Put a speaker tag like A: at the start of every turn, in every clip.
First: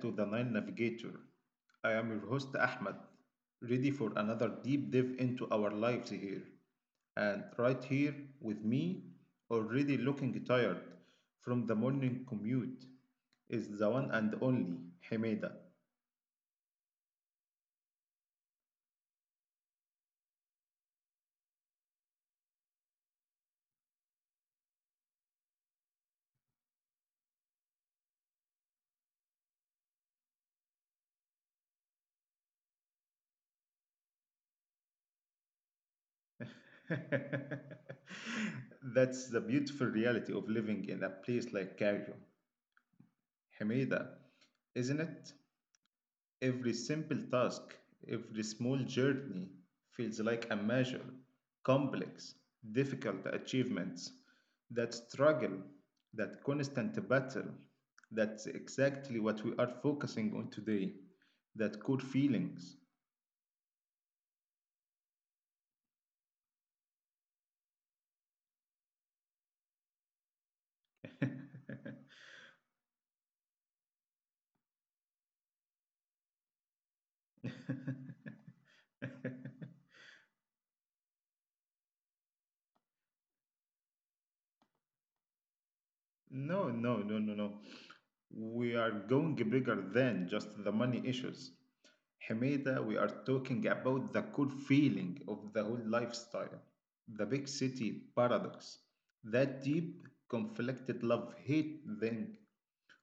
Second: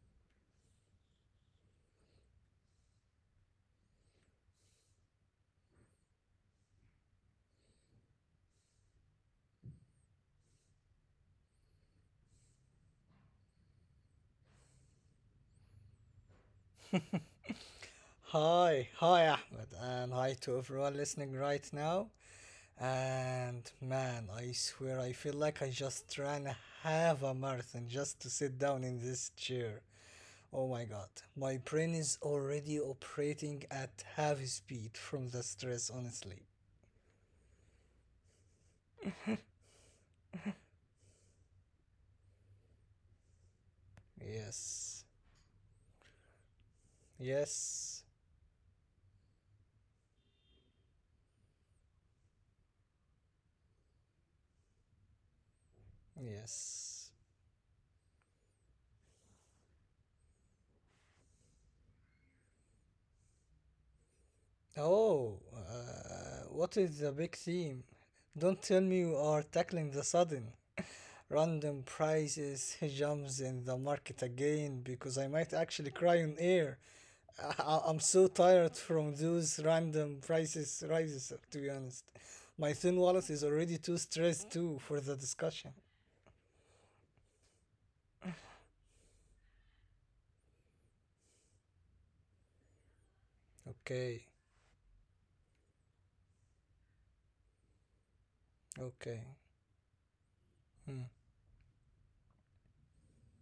A: to the Nine Navigator. I am your host Ahmed, ready for another deep dive into our lives here. And right here with me, already looking tired from the morning commute, is the one and only Hemeda.
B: Hi, hi Ahmed, and hi to everyone listening right now. And man, I swear I feel like I just ran a half a marathon just to sit down in this chair. Oh my god, my brain is already operating at half speed from the stress, honestly.
A: That's the beautiful reality of living in a place like Cairo. Hemeda,
B: Yes,
A: isn't it? Every simple
B: yes,
A: task, every small journey feels like a measure, complex, difficult achievements. That struggle, that
B: yes.
A: constant battle, that's exactly what we are focusing on today. That core feelings.
B: Oh, what is the big theme? Don't tell me you are tackling the sudden. Random prices jumps in the market again because I might actually cry on air. I'm so tired from those random prices rises to be honest. My thin wallet is already too stressed too for the discussion.
A: No, no, no, no, no. We are going bigger than just the money issues. Hamida, we are
B: Okay,
A: talking about the core feeling of the whole lifestyle, the big city
B: okay.
A: paradox, that deep,
B: Hmm.
A: conflicted love hate thing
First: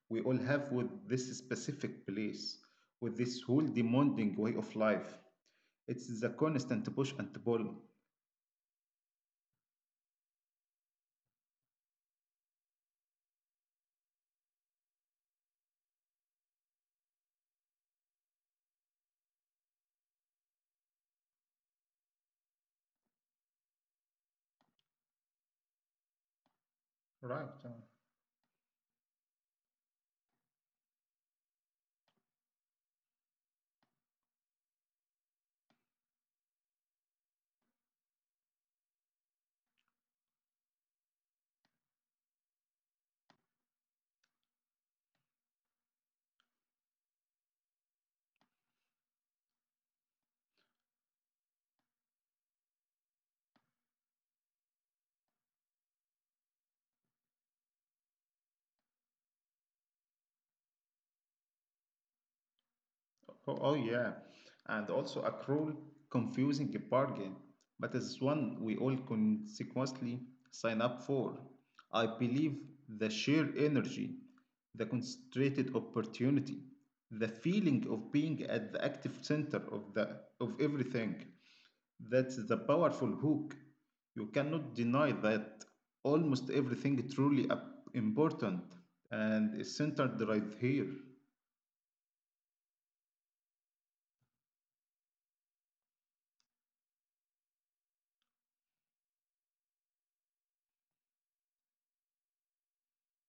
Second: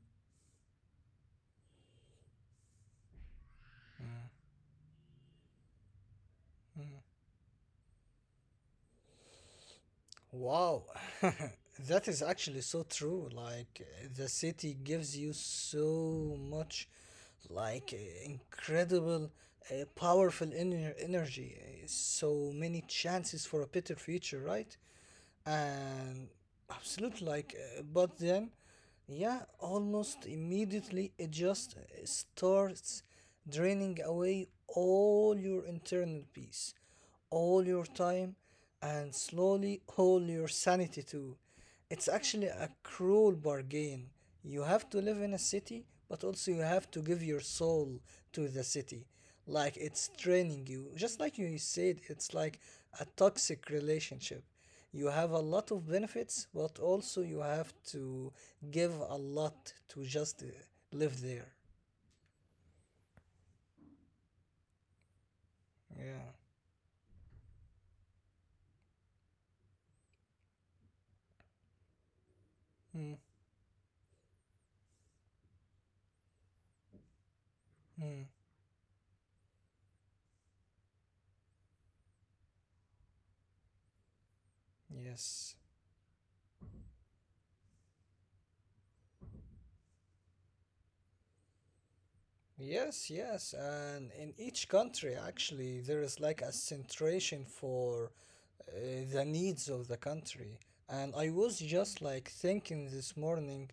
A: we all have with this specific place, with this whole demanding way of life. It's the constant push and pull.
B: Wow, that is actually so true. The city gives you so much, incredible, powerful inner energy. So many chances for a better future, right? And absolutely
A: Right.
B: but then yeah almost immediately it just starts draining away all your internal peace, all your time, and slowly all your sanity too. It's actually a cruel bargain. You have to live in a city, but also you have to give your soul to the city. Like it's draining you, just like you said. It's like a toxic relationship. You have a lot of benefits, but also you have to give a lot to just live there.
A: Oh, oh, yeah, and also a cruel,
B: Yeah.
A: confusing bargain, but it's one we all consequently sign up for. I believe
B: Mm,
A: the sheer energy, the concentrated opportunity, the feeling
B: mm.
A: of being at the active center of everything. That's the powerful hook. You cannot deny
B: Yes.
A: that almost everything truly important and is centered right here.
B: Yes, yes, and in each country, actually, there is like a centration for uh, the needs of the country. And I was just like thinking this morning,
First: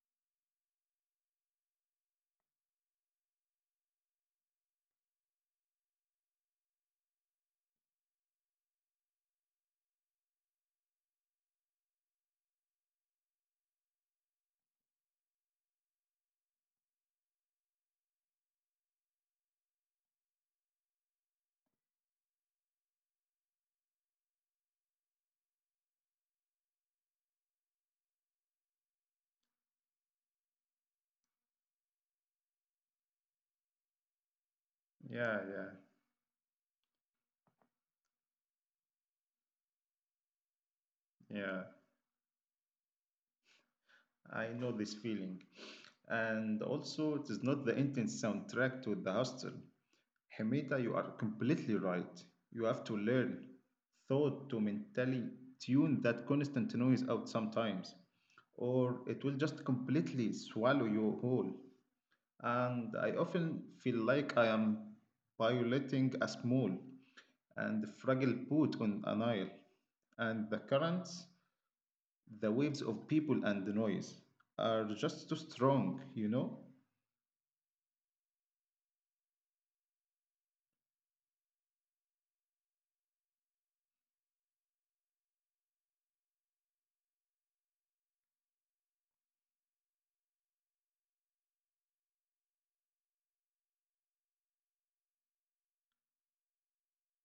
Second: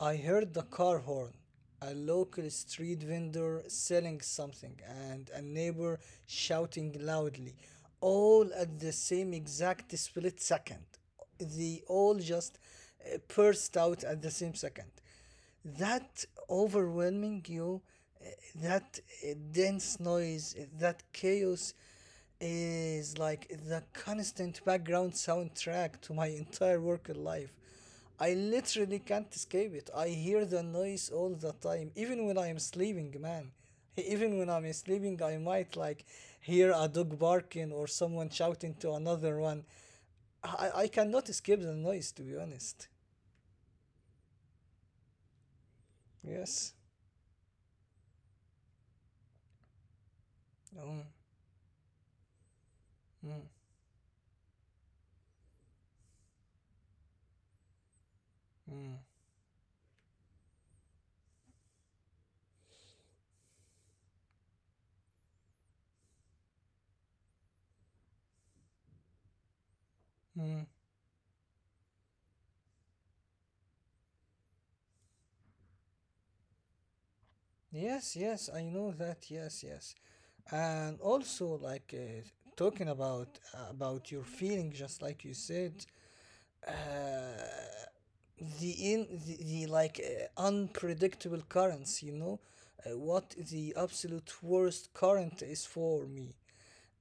B: I heard the car horn, a local street vendor selling something, and a neighbor shouting loudly, all at the same exact split second. They all just burst out at the same second, that overwhelming you, uh, that dense noise, that chaos is like the constant background soundtrack to my entire work life. I literally can't escape it. I hear the noise all the time, even when I am sleeping, man. Even when I'm sleeping, I
A: Yeah,
B: might
A: yeah,
B: like hear a dog barking or someone shouting to another one. I cannot escape
A: yeah.
B: the noise, to be honest.
A: I know this feeling. And
B: Yes.
A: also, it is not the intense soundtrack to the hostel. Hamida, you
B: Um,
A: are completely right. You have to
B: mm,
A: learn, thought to mentally tune that constant noise out sometimes,
B: mm.
A: or it will just completely swallow you whole. And I often feel like I am violating a small and fragile boat on an isle, and
B: Mm,
A: the waves of people and the noise are just too strong, you know?
B: yes, yes, I know that. Yes, yes, and also talking about your feeling, just like you said, uh, the in the, the like unpredictable currents. You know, what the absolute worst current is for me.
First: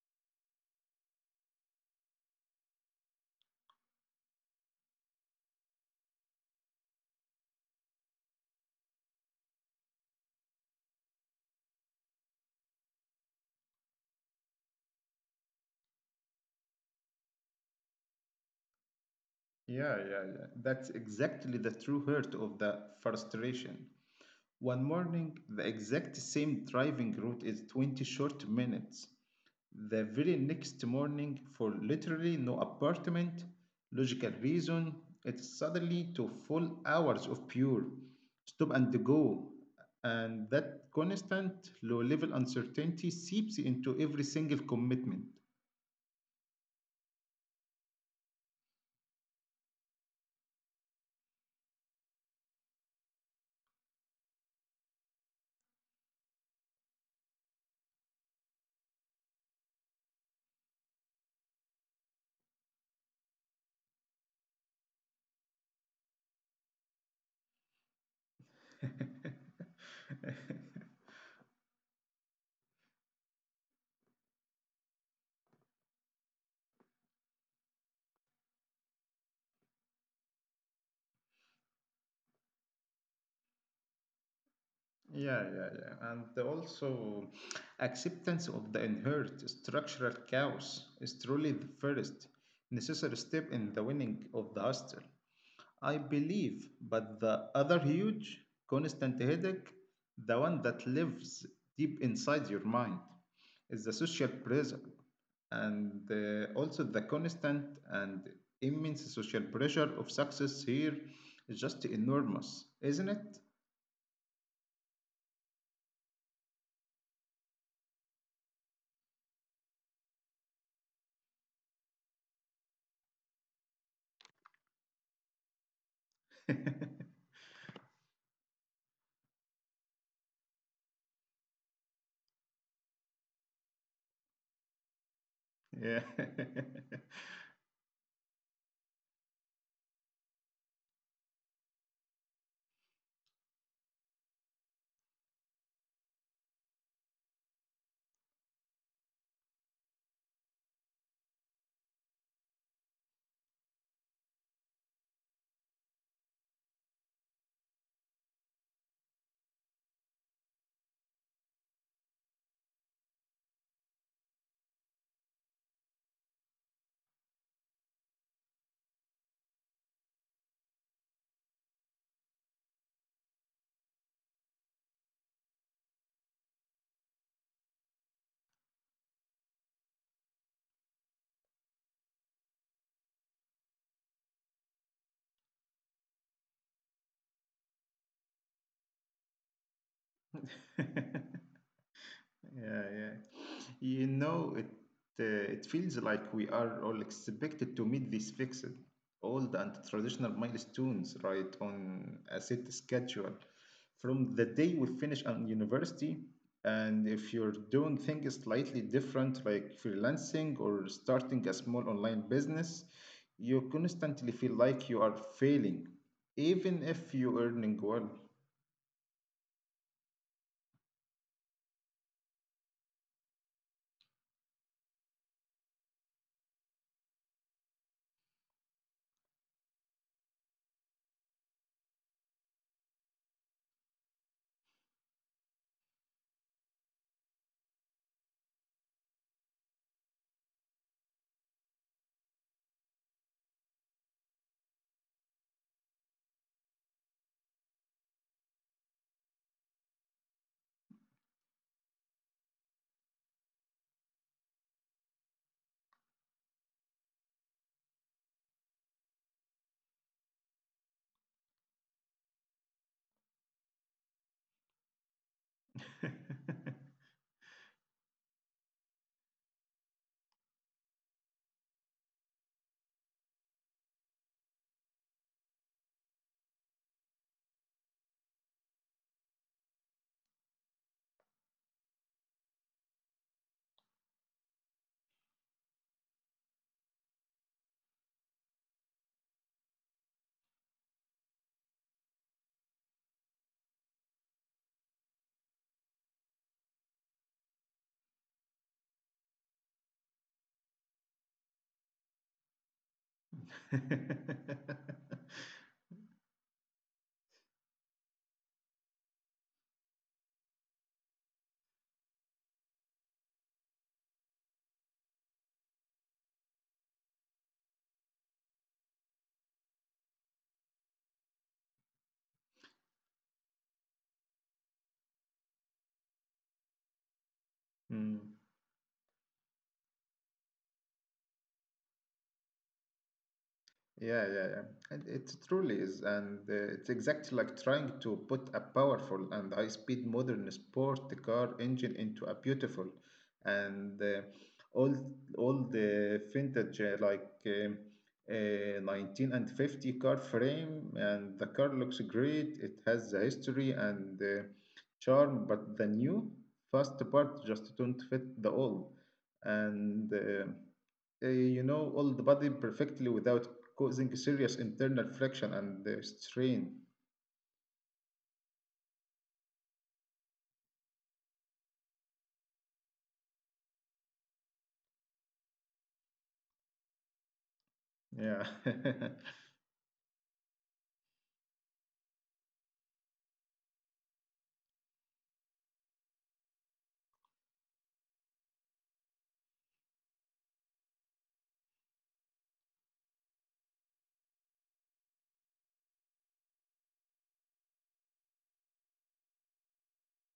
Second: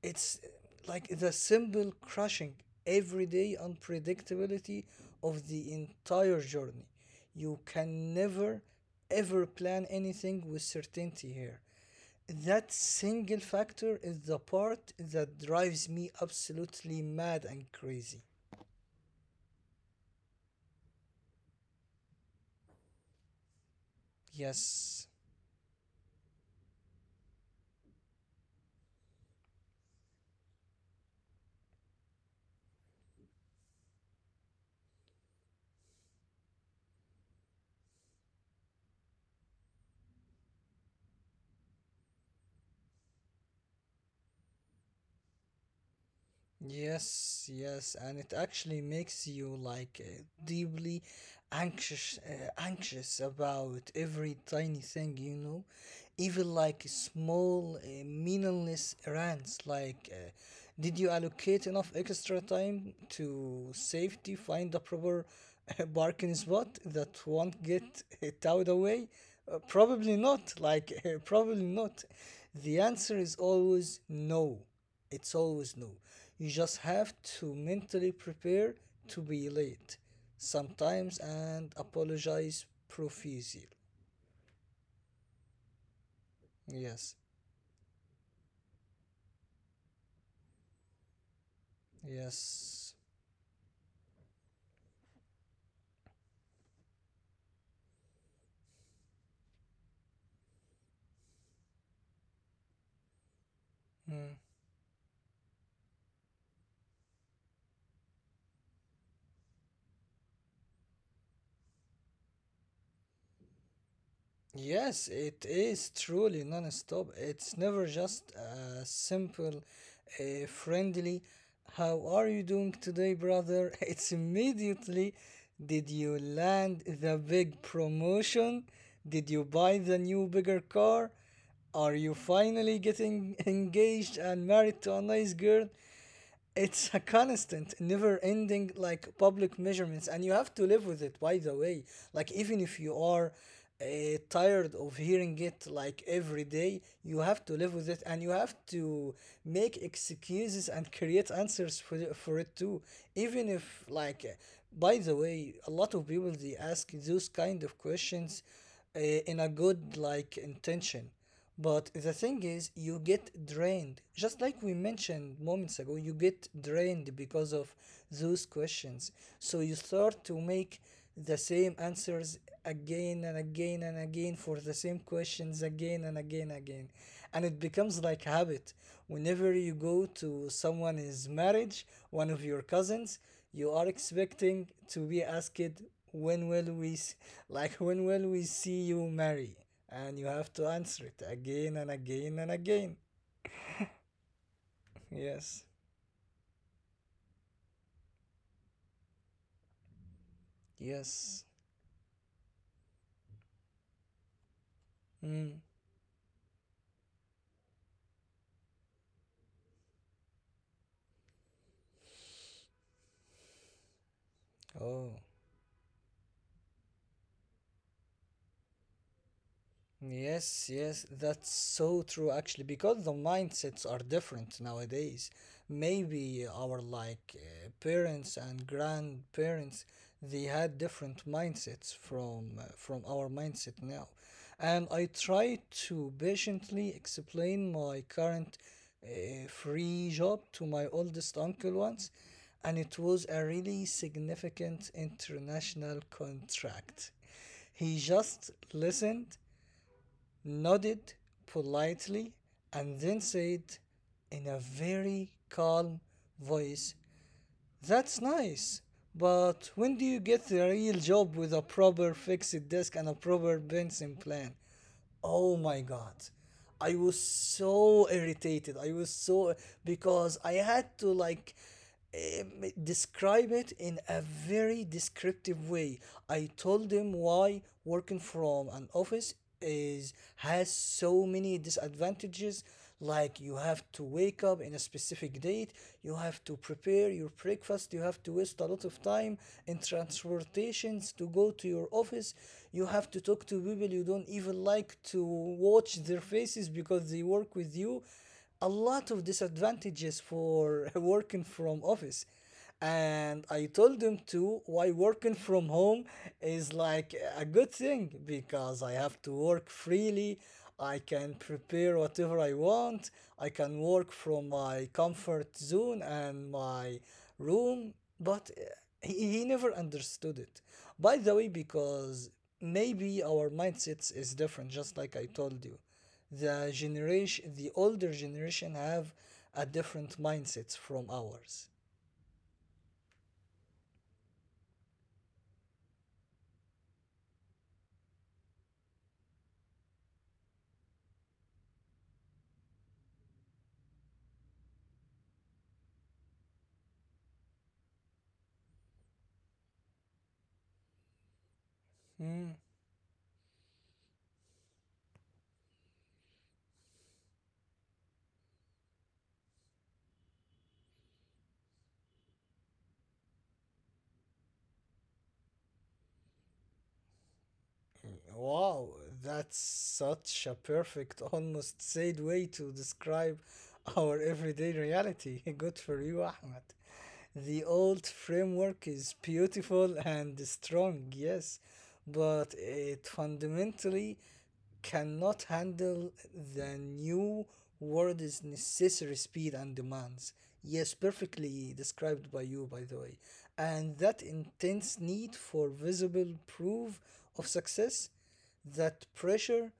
B: It's like the simple crushing everyday unpredictability of the entire journey. You can never ever plan anything with certainty here. That single factor is the part that drives me absolutely mad and crazy.
A: Yeah, yeah, yeah. That's exactly the true hurt of the frustration. One
B: Yes.
A: morning, the exact same driving route is 20 short minutes. The very next morning, for literally no apartment, logical reason, it's suddenly to full hours of pure stop and go. And that constant low level uncertainty seeps into every single commitment.
B: Yes, yes, and it actually makes you deeply anxious, anxious about every tiny thing, you know, even like small, meaningless errands. Did you allocate enough extra time to safety, find a proper parking spot that won't get towed away? Probably not. Like, probably not. The answer is always no. It's always new. You just have to mentally prepare to be late sometimes and apologize profusely.
A: Yeah, yeah, yeah. And
B: Yes,
A: also, acceptance of the inherent structural chaos is truly the first
B: yes.
A: necessary step in the winning of the hostel. I believe, but the other huge, constant headache, the one that lives deep inside your mind, is the social
B: Mm.
A: pressure and also the constant and immense social pressure of success here is just enormous, isn't it?
B: Yes, it is truly non-stop. It's never just a simple, a friendly, how are you doing today, brother? It's immediately, did you land the big promotion? Did you buy the new bigger car? Are you finally getting engaged and married to a nice girl?
A: Yeah.
B: It's a constant, never ending like public measurements, and you have to live with it, by the way. Like, even if you are uh, tired of hearing it like every day, you have to live with it and you have to make excuses and create answers for, for it too. Even if, like, by the way, a lot of people they ask those kind of questions in a good, like, intention, but the thing is, you get drained. Just like we mentioned moments ago, you get drained because of those questions. So you start to make the same answers again and again and again for the same questions again and again and again. And it becomes like habit. Whenever you go to someone's marriage, one of your cousins, you are expecting to be asked when will we s- like when will we see you marry, and you have to answer it again and again and again.
A: Yeah, yeah. You know, it
B: Yes,
A: it feels like we are all expected to meet these fixed, old and traditional milestones
B: yes.
A: right on a set schedule. From the day we finish
B: Mm.
A: on university, and if you're doing things slightly different, like freelancing or starting a small online business, you constantly feel
B: Oh,
A: like you are failing, even if you're earning well.
B: yes, yes, that's so true actually, because the mindsets are different nowadays. Maybe our parents and grandparents, they had different mindsets from our mindset now. And I try to patiently explain my current free job to my oldest uncle once, and it was a really significant international contract. He just listened, nodded politely, and then said in a very calm voice, that's nice. But when do you get a real job with a proper fixed desk and a proper pension plan? Oh my god. I was so irritated. I was so because I had to like describe it in a very descriptive way. I told him why working from an office is has so many disadvantages, like you have to wake up in a specific date, you have to prepare your breakfast, you have to waste a lot of time in transportations to go to your office, you have to talk to people you don't even like to watch their faces because they work with you. A lot of disadvantages for working from office. And I told them too why working from home is like a good thing, because I have to work freely, I can prepare whatever I want, I can work from my comfort zone and my room. But he never understood it, by the way, because maybe our mindsets is different, just like I told you. The older
A: Mm.
B: generation have a different mindsets from ours.
A: Yeah, yeah, yeah. And it truly is, and it's exactly like trying to put a powerful and high-speed modern sport car engine into a beautiful and all all the vintage like 19 and 50 car frame, and the car looks
B: Mm.
A: great. It has a history and charm, but the new fast part just don't fit the old, and all the body perfectly without causing serious internal friction and strain.
B: Wow, that's such a perfect, almost sad way to describe our everyday reality. Good for you, Ahmed. The old
A: Yeah,
B: framework is beautiful and strong, yes, but it fundamentally cannot handle the new world's necessary speed and demands. Yes, perfectly described by you, by the way. And that intense need for visible proof of success, that pressure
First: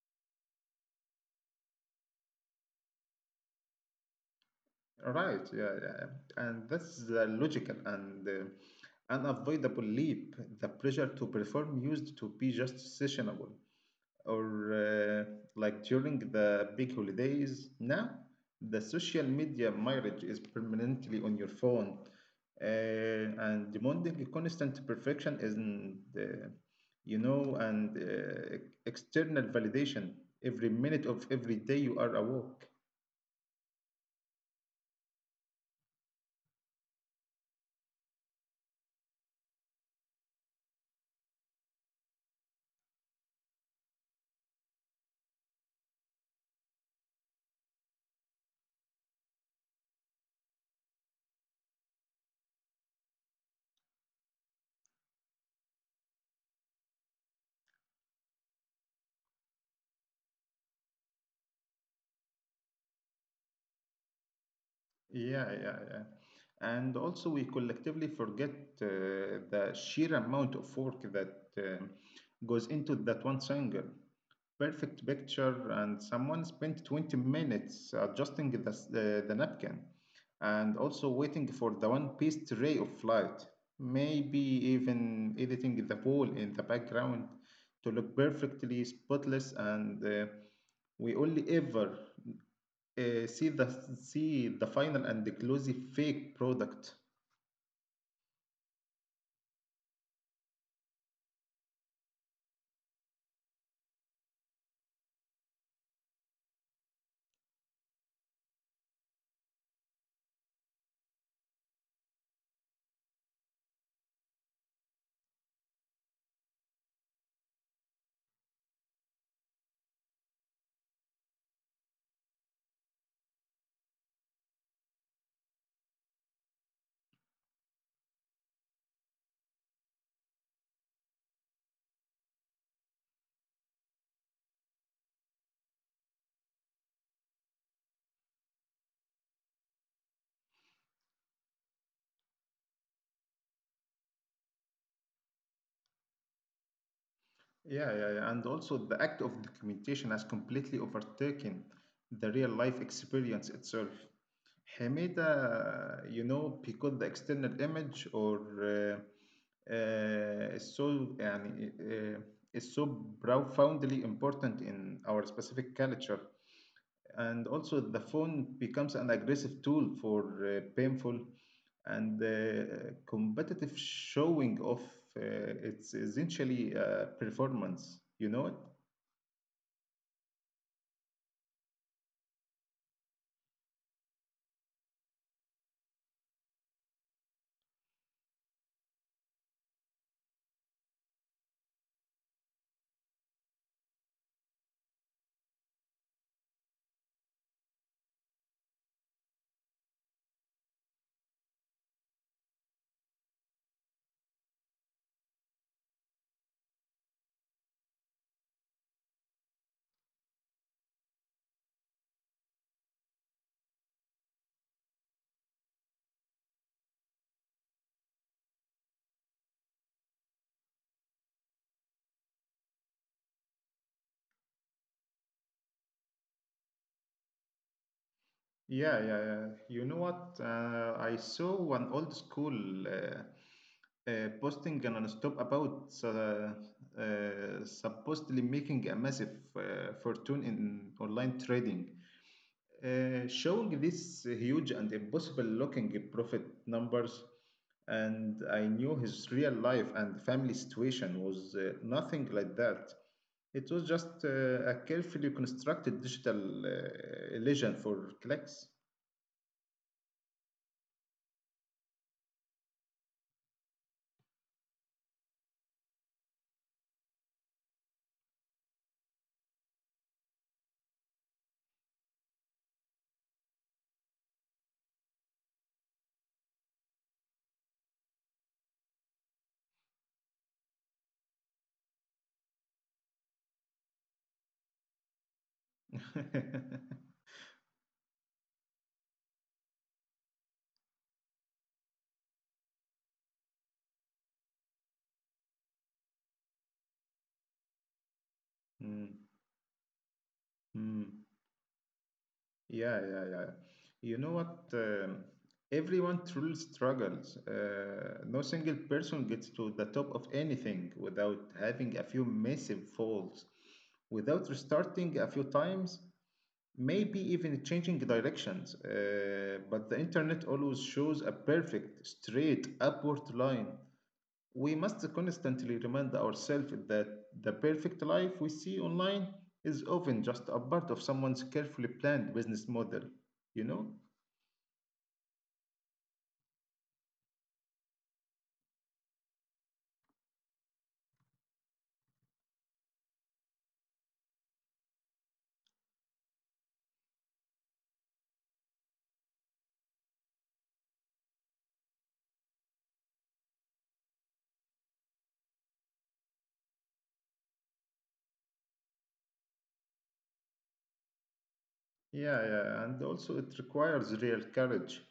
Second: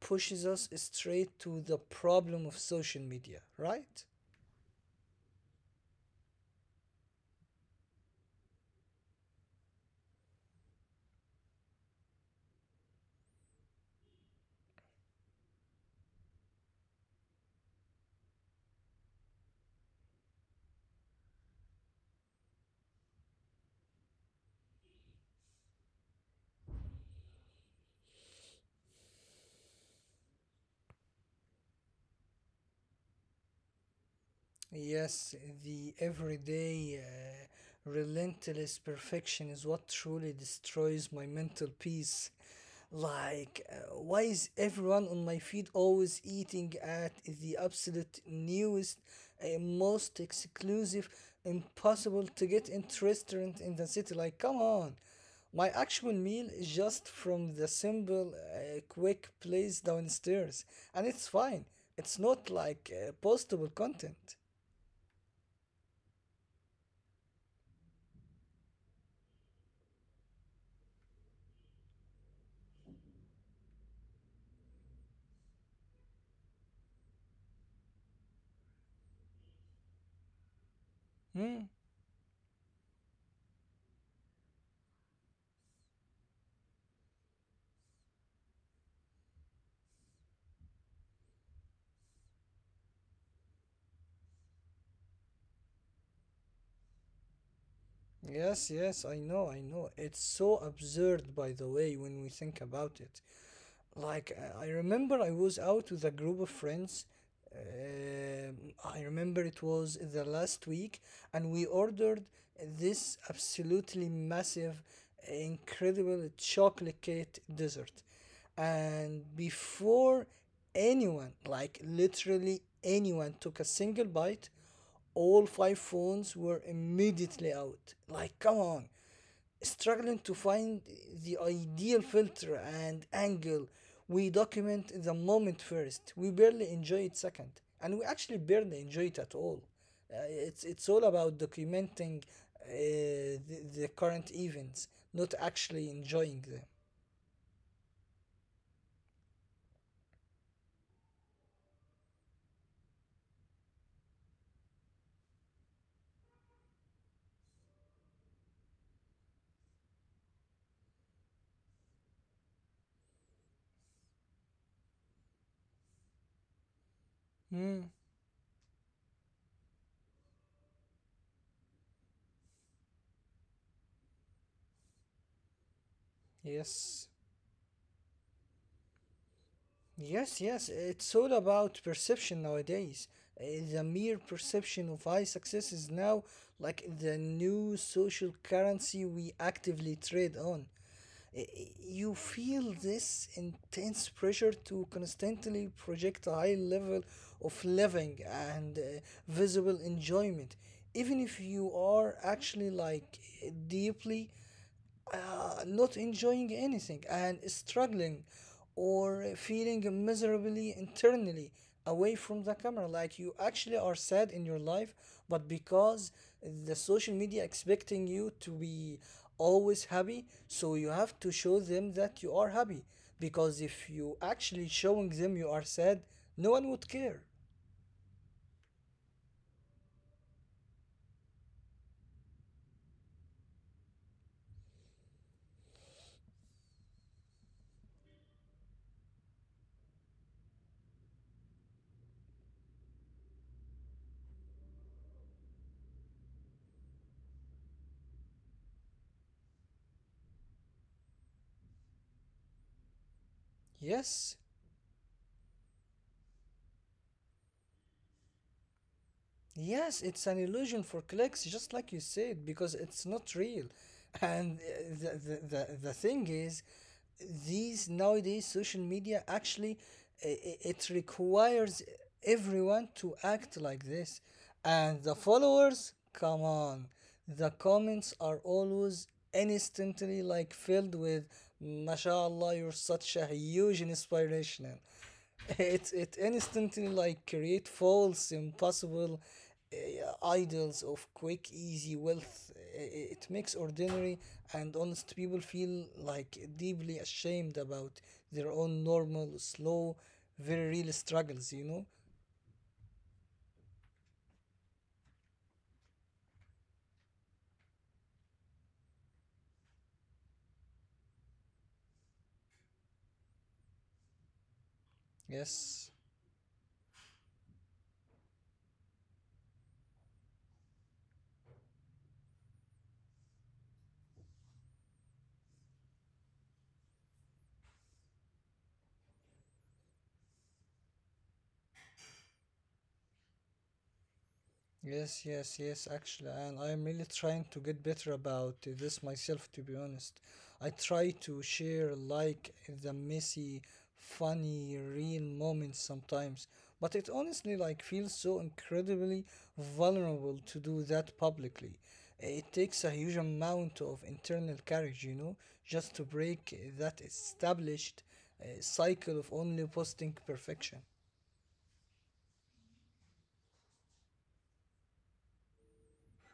B: pushes us straight to the problem of social media, right?
A: right. Yeah, yeah, yeah. And that's the logical and unavoidable leap. The pressure to perform used to be just sessionable or like during the big holidays. Now, the social media marriage is permanently on your phone, and demanding constant perfection isn't, and external validation every minute of every day you are awake.
B: Yes, the everyday relentless perfection is what truly destroys my mental peace. Like, why is everyone on my feed always eating at the absolute newest, most exclusive, impossible to get into restaurant in the city? Like, come on. My actual meal is just from the simple, quick place downstairs, and it's fine. It's not like postable content.
A: Yeah, yeah, yeah. And also, we collectively forget uh, the sheer amount of work that goes into that one single perfect picture, and someone spent 20 minutes adjusting the napkin and also
B: Hmm.
A: waiting for the one piece ray of light. Maybe even editing the pool in the background to look perfectly spotless, and we only ever uh, see the see the final and the closely fake product.
B: Yes, yes, I know, I know. It's so absurd, by the way, when we think about it. I remember I was out with a group of friends. Um I remember it was the last week, and we ordered this absolutely massive, incredible chocolate cake dessert. And before anyone, like literally anyone, took a single bite, all five phones were immediately out. Like, come on, struggling to find the ideal filter and angle. We document the moment first. We barely enjoy it second, and we actually barely enjoy it at all. It's all about documenting the current events, not actually enjoying them.
A: Yeah, yeah, yeah. And also the act of documentation has completely overtaken the real life experience itself. Hamida, because the external image or is so profoundly important in our specific culture.
B: Mm,
A: And also the phone becomes an aggressive tool for painful and competitive showing of uh, its
B: yes.
A: essentially performance. You know it?
B: Yes, yes. It's all about perception nowadays. Uh, The mere perception of high success is now like the new social currency we actively trade on. uh, you feel this intense pressure to constantly project a high level of living and visible enjoyment, even if you are actually like deeply not enjoying anything and struggling or feeling miserably internally away from the camera, like you actually are sad in your life. But because the social media expecting you to be always happy, so you have to show them that you are happy, because if you actually showing them you are sad, no one would care.
A: Yeah, yeah, yeah. You know what? I saw one old school posting and stop about supposedly making a massive fortune in online trading. Showing these huge and impossible looking profit numbers, and I knew his real life and family situation was nothing like that. It was
B: Yes.
A: just a carefully constructed digital illusion for clicks.
B: Yes, it's an illusion for clicks, just like you said, because it's not real. And the thing is, these nowadays social media actually it requires everyone to act like this. And the followers, come on. The comments are always instantly like filled with mashallah you're such a huge inspiration. It it instantly like create false impossible idols of quick easy wealth. It makes ordinary and honest people feel like deeply ashamed about their own normal slow
A: Mm,
B: very real struggles, you know?
A: mm. Yeah, yeah, yeah. You know what? Everyone truly struggles. No single person gets to the top of anything without having a few massive falls, without
B: Yes.
A: restarting a few times, maybe even changing directions. But the internet always shows a perfect, straight upward line. We must constantly remind ourselves that the perfect life we see online is often just a part of someone's carefully planned business model, you know?
B: Yes, yes, yes, actually, and I'm really trying to get better about this myself, to be honest. I try to share like the messy, funny, real moments sometimes, but it honestly like feels so incredibly vulnerable to do that publicly. It takes a huge amount of internal courage, you know, just to break that established cycle of only posting perfection.
A: Yeah, yeah, and also it requires real courage.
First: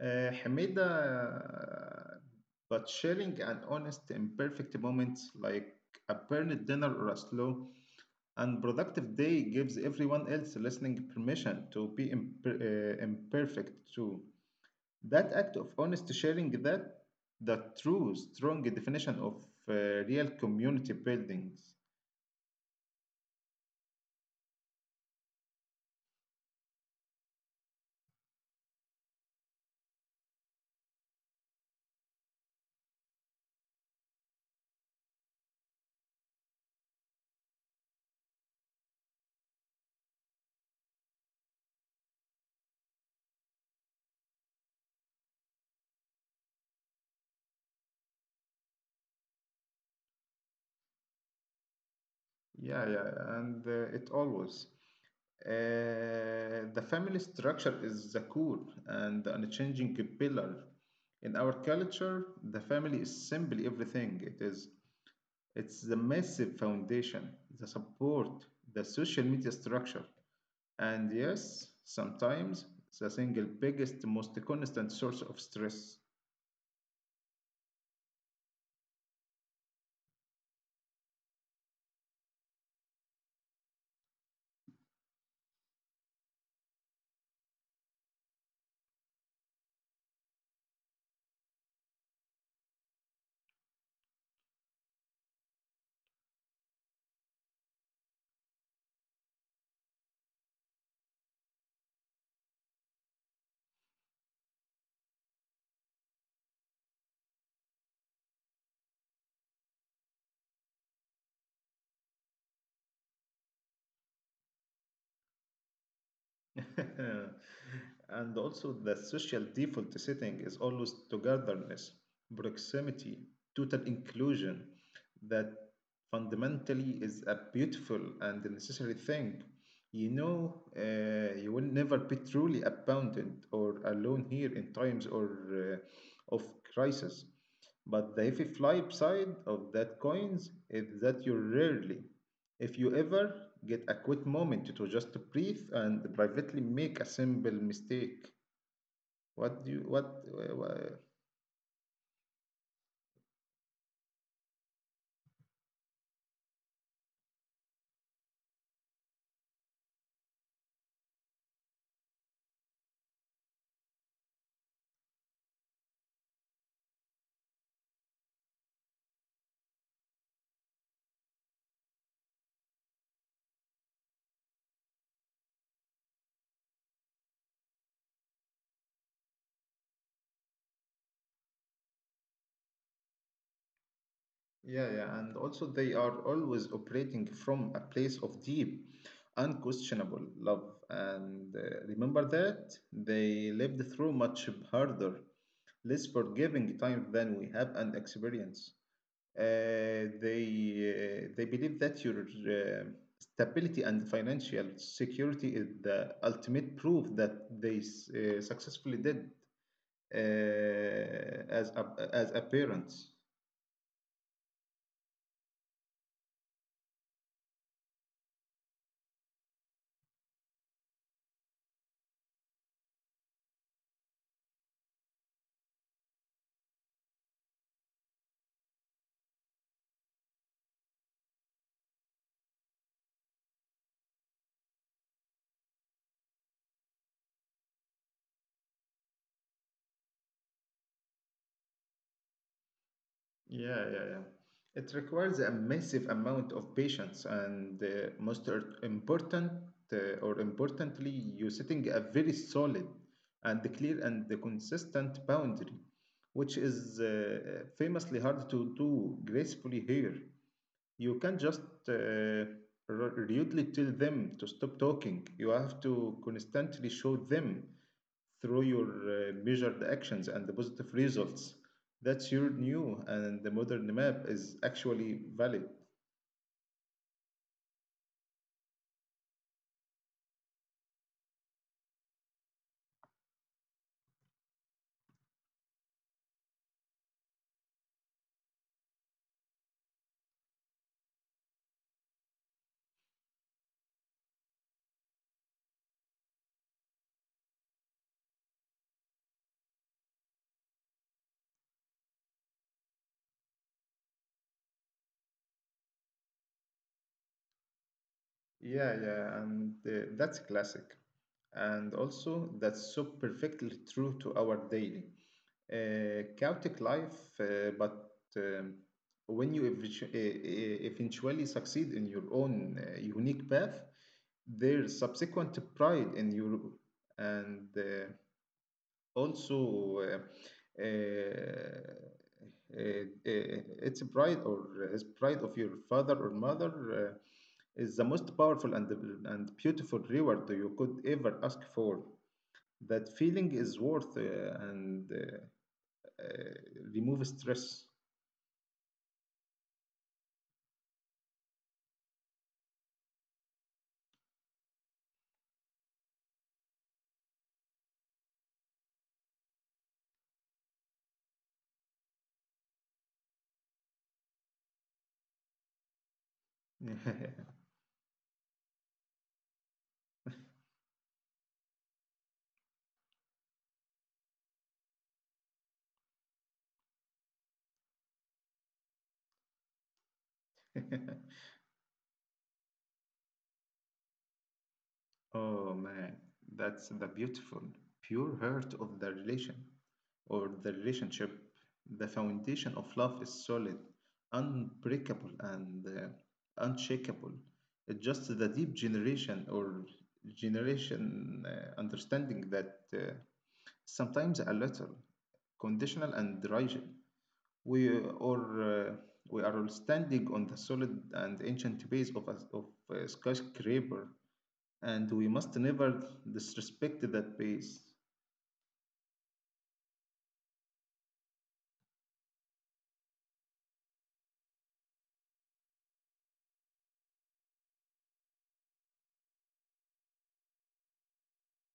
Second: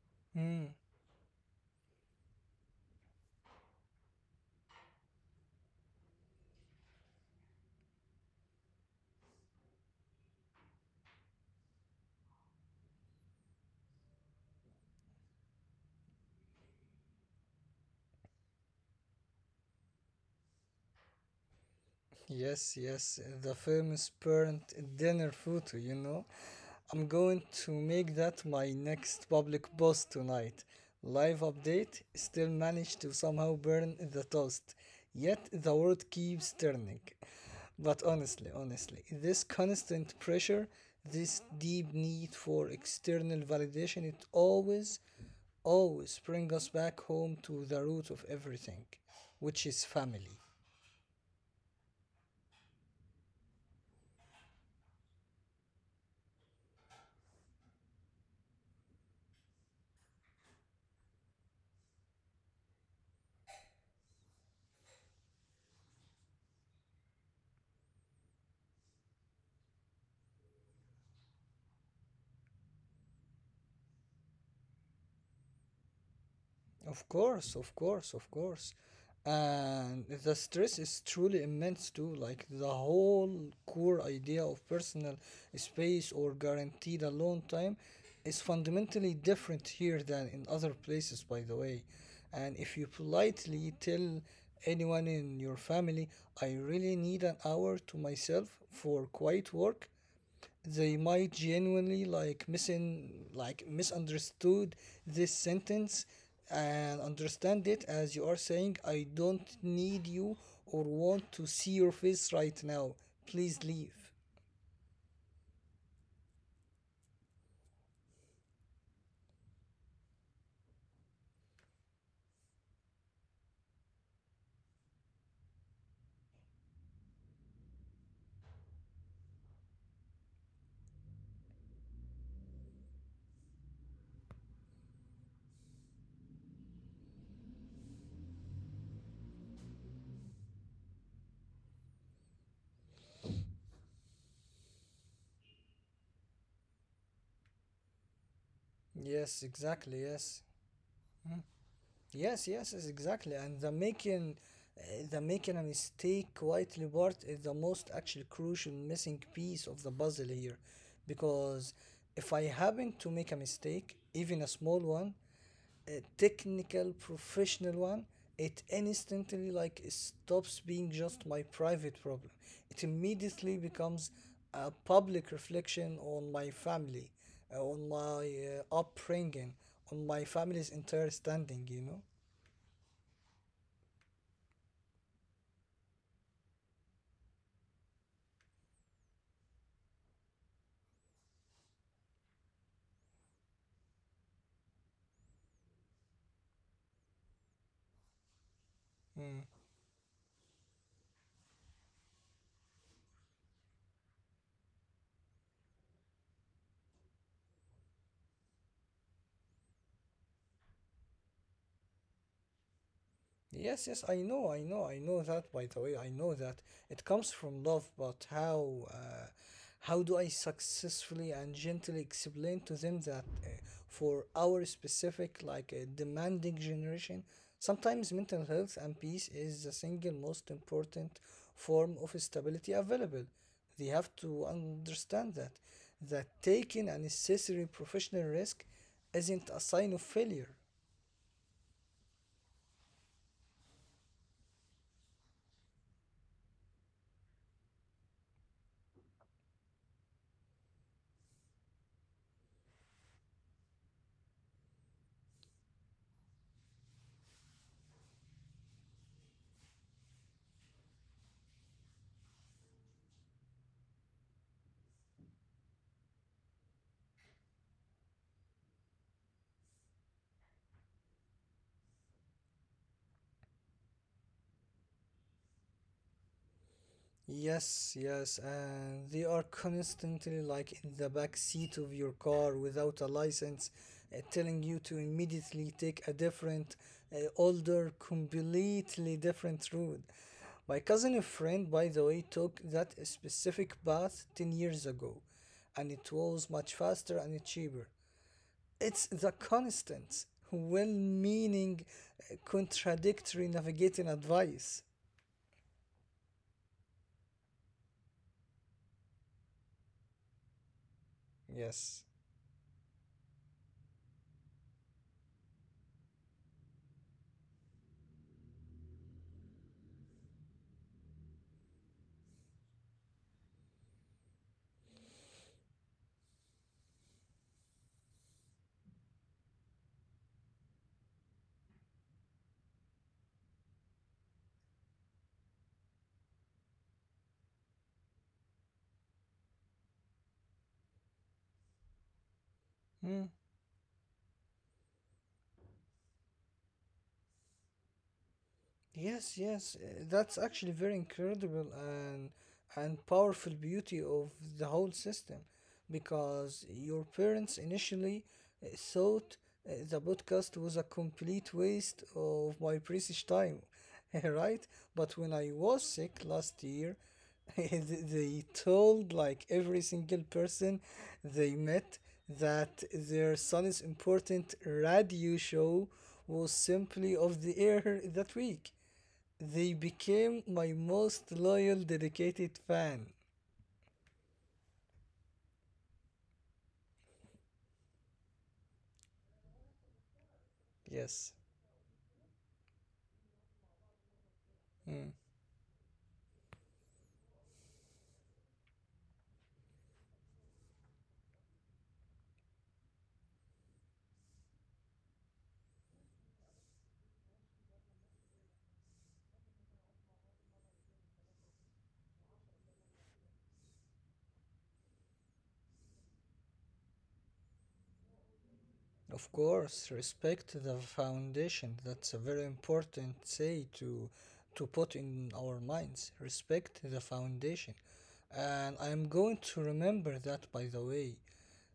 A: Uh,
B: Hmm.
A: Hamida, but sharing an honest, imperfect moment like a burned dinner or a slow and productive day gives everyone else listening permission to be imperfect too. That act of honest sharing that the true strong definition of real community buildings.
B: Yes, yes, the famous parent dinner photo, you know. I'm going to make that my next public post tonight. Live update still managed to somehow burn the toast, yet the world keeps turning. But honestly, this constant pressure, this deep need for external validation, it always, always brings us back home to the root of everything, which is family.
A: Yeah, yeah, and it always. The family structure is the core and the unchanging pillar. In our culture, the family is simply everything. It is. It's the massive foundation, the support, the social media structure, and yes, sometimes the single biggest, most constant source of stress.
B: Of course, of course, of course. And the stress is truly immense too. Like, the whole core idea of personal space or guaranteed alone time is fundamentally different here than in other places, by the way. And if you politely tell anyone in your family, "I really need an hour to myself for quiet work," they might genuinely like misin like misunderstood this sentence and understand it as you are saying, "I don't need you or want to see your face right now, please leave."
A: And also, the social default setting is always togetherness, proximity, total inclusion. That fundamentally is a beautiful and necessary thing. You know, you will never be truly abandoned or alone here in times or of crisis. But the heavy flip side of that coins is that you rarely if you ever get a quick moment to just breathe and privately make a simple mistake,
B: Yes,
A: what do you,
B: exactly,
A: what,
B: yes.
A: wha-
B: Yes, yes, yes, exactly. And uh, the making a mistake quietly part is the most actually crucial missing piece of the puzzle here, because if I happen to make a mistake, even a small one, a technical professional one, it instantly like stops being just my private problem. It immediately becomes a public reflection on my family, on my upbringing, on my family's entire standing, you know.
A: Yeah, yeah, and also they are always operating from a place of deep, unquestionable love. And remember that they lived through much harder, less forgiving time than we have and experience.
B: Mm.
A: They believe that your uh, stability and financial security is the ultimate proof that successfully did as a parent.
B: Yes, yes, I know, I know, I know that. By the way, I know that it comes from love, but how do I successfully and gently explain to them that, for our specific, like, demanding generation, sometimes mental health and peace is the single most important form of stability available. They have to understand that that taking a necessary professional risk isn't a sign of failure.
A: Yeah, yeah, yeah. It requires a massive amount of patience, and most uh, importantly, you setting a very solid and clear and consistent boundary, which is famously hard to do gracefully here. You can't just uh, rudely tell them to stop talking. You have to constantly show them through your measured actions and the positive results that your new and the modern map is actually valid.
B: Yes, yes, and they are constantly like in the back seat of your car without a license, telling you to immediately take a different, older, completely different route. My cousin, a friend, by the way, took that specific path 10 years ago, and it was much faster and cheaper. It's the constant, well meaning, contradictory navigating advice.
A: Yeah, yeah, and that's classic. And
B: Yes.
A: also, that's so perfectly true to our daily, chaotic life. But um, when you eventually succeed in your own unique path, there's subsequent pride in you, and also uh, it's a pride or his pride of your father or mother. Is the most powerful and, beautiful reward you could ever ask for.
B: Hmm?
A: That feeling is worth and uh, remove stress.
B: Yes, yes, that's actually very incredible and powerful beauty of the whole system, because your parents initially thought the podcast was a complete waste of my precious time, right? But when I was sick last year, they told like every single person they met that their son's important radio show was simply off the air that week. They became my most loyal, dedicated fan.
A: Oh man, that's the beautiful, pure heart of the relation or the
B: Yes.
A: relationship. The foundation of love is solid,
B: Mm.
A: unbreakable, and unshakable. It's just the deep generation understanding that sometimes a little conditional and rigid. We are uh, we are all standing on the solid and ancient base of a skyscraper, and we must never disrespect that base.
B: Of course, respect the foundation. That's a very important say to put in our minds. Respect the foundation. And I'm going to remember that, by the way.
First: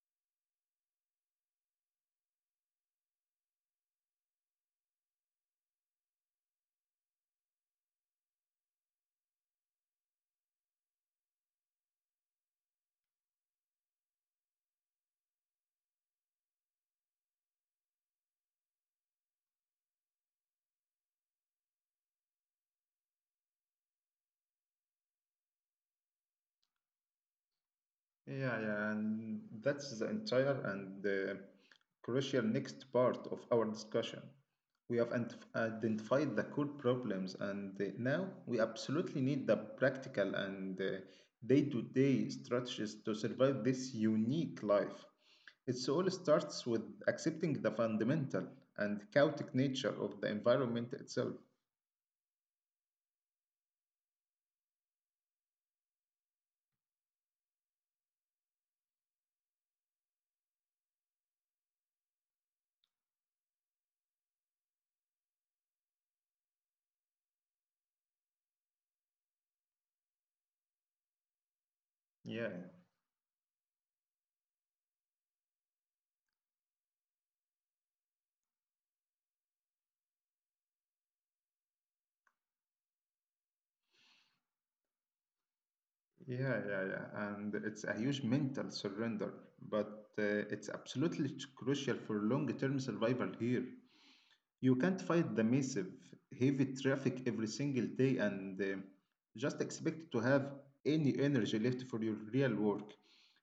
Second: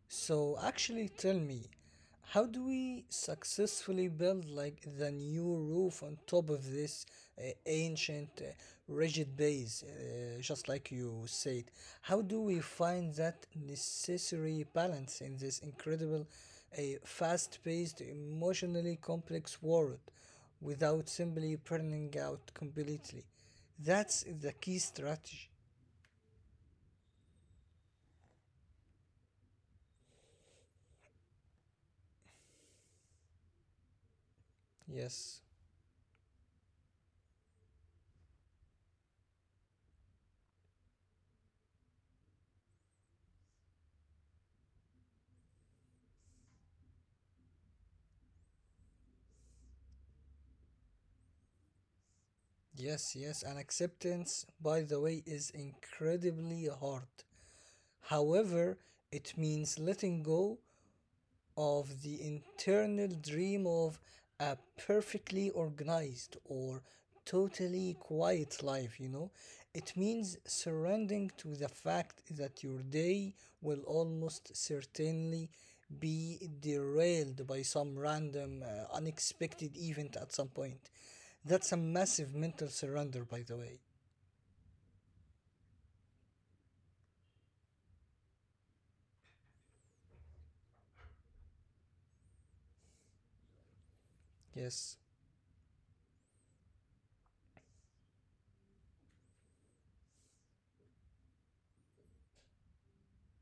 B: So actually tell me, how do we successfully build like the new roof on top of this ancient rigid base, just like you said? How do we find that necessary balance in this incredible, fast-paced, emotionally complex world without simply burning out completely? That's the key strategy.
A: Yeah, yeah, and that's the entire and the crucial next part of our discussion. We have
B: Yes.
A: identified the core problems, and now we absolutely need the practical and day to day strategies to survive this unique life. It all starts with accepting the fundamental and chaotic nature of the environment itself.
B: Yes, yes, and acceptance, by the way, is incredibly hard. However, it means letting go of the internal dream of a perfectly organized or totally quiet life, you know. It means surrendering to the fact
A: Yeah.
B: that your day will almost certainly be derailed by some random, unexpected event at some point. That's a massive mental surrender, by the way.
A: Yeah, yeah, yeah. And it's a huge mental surrender, but it's absolutely crucial for long-term survival here. You can't
B: Yes,
A: fight the massive, heavy traffic every single day and just expect to have any energy left for your real work.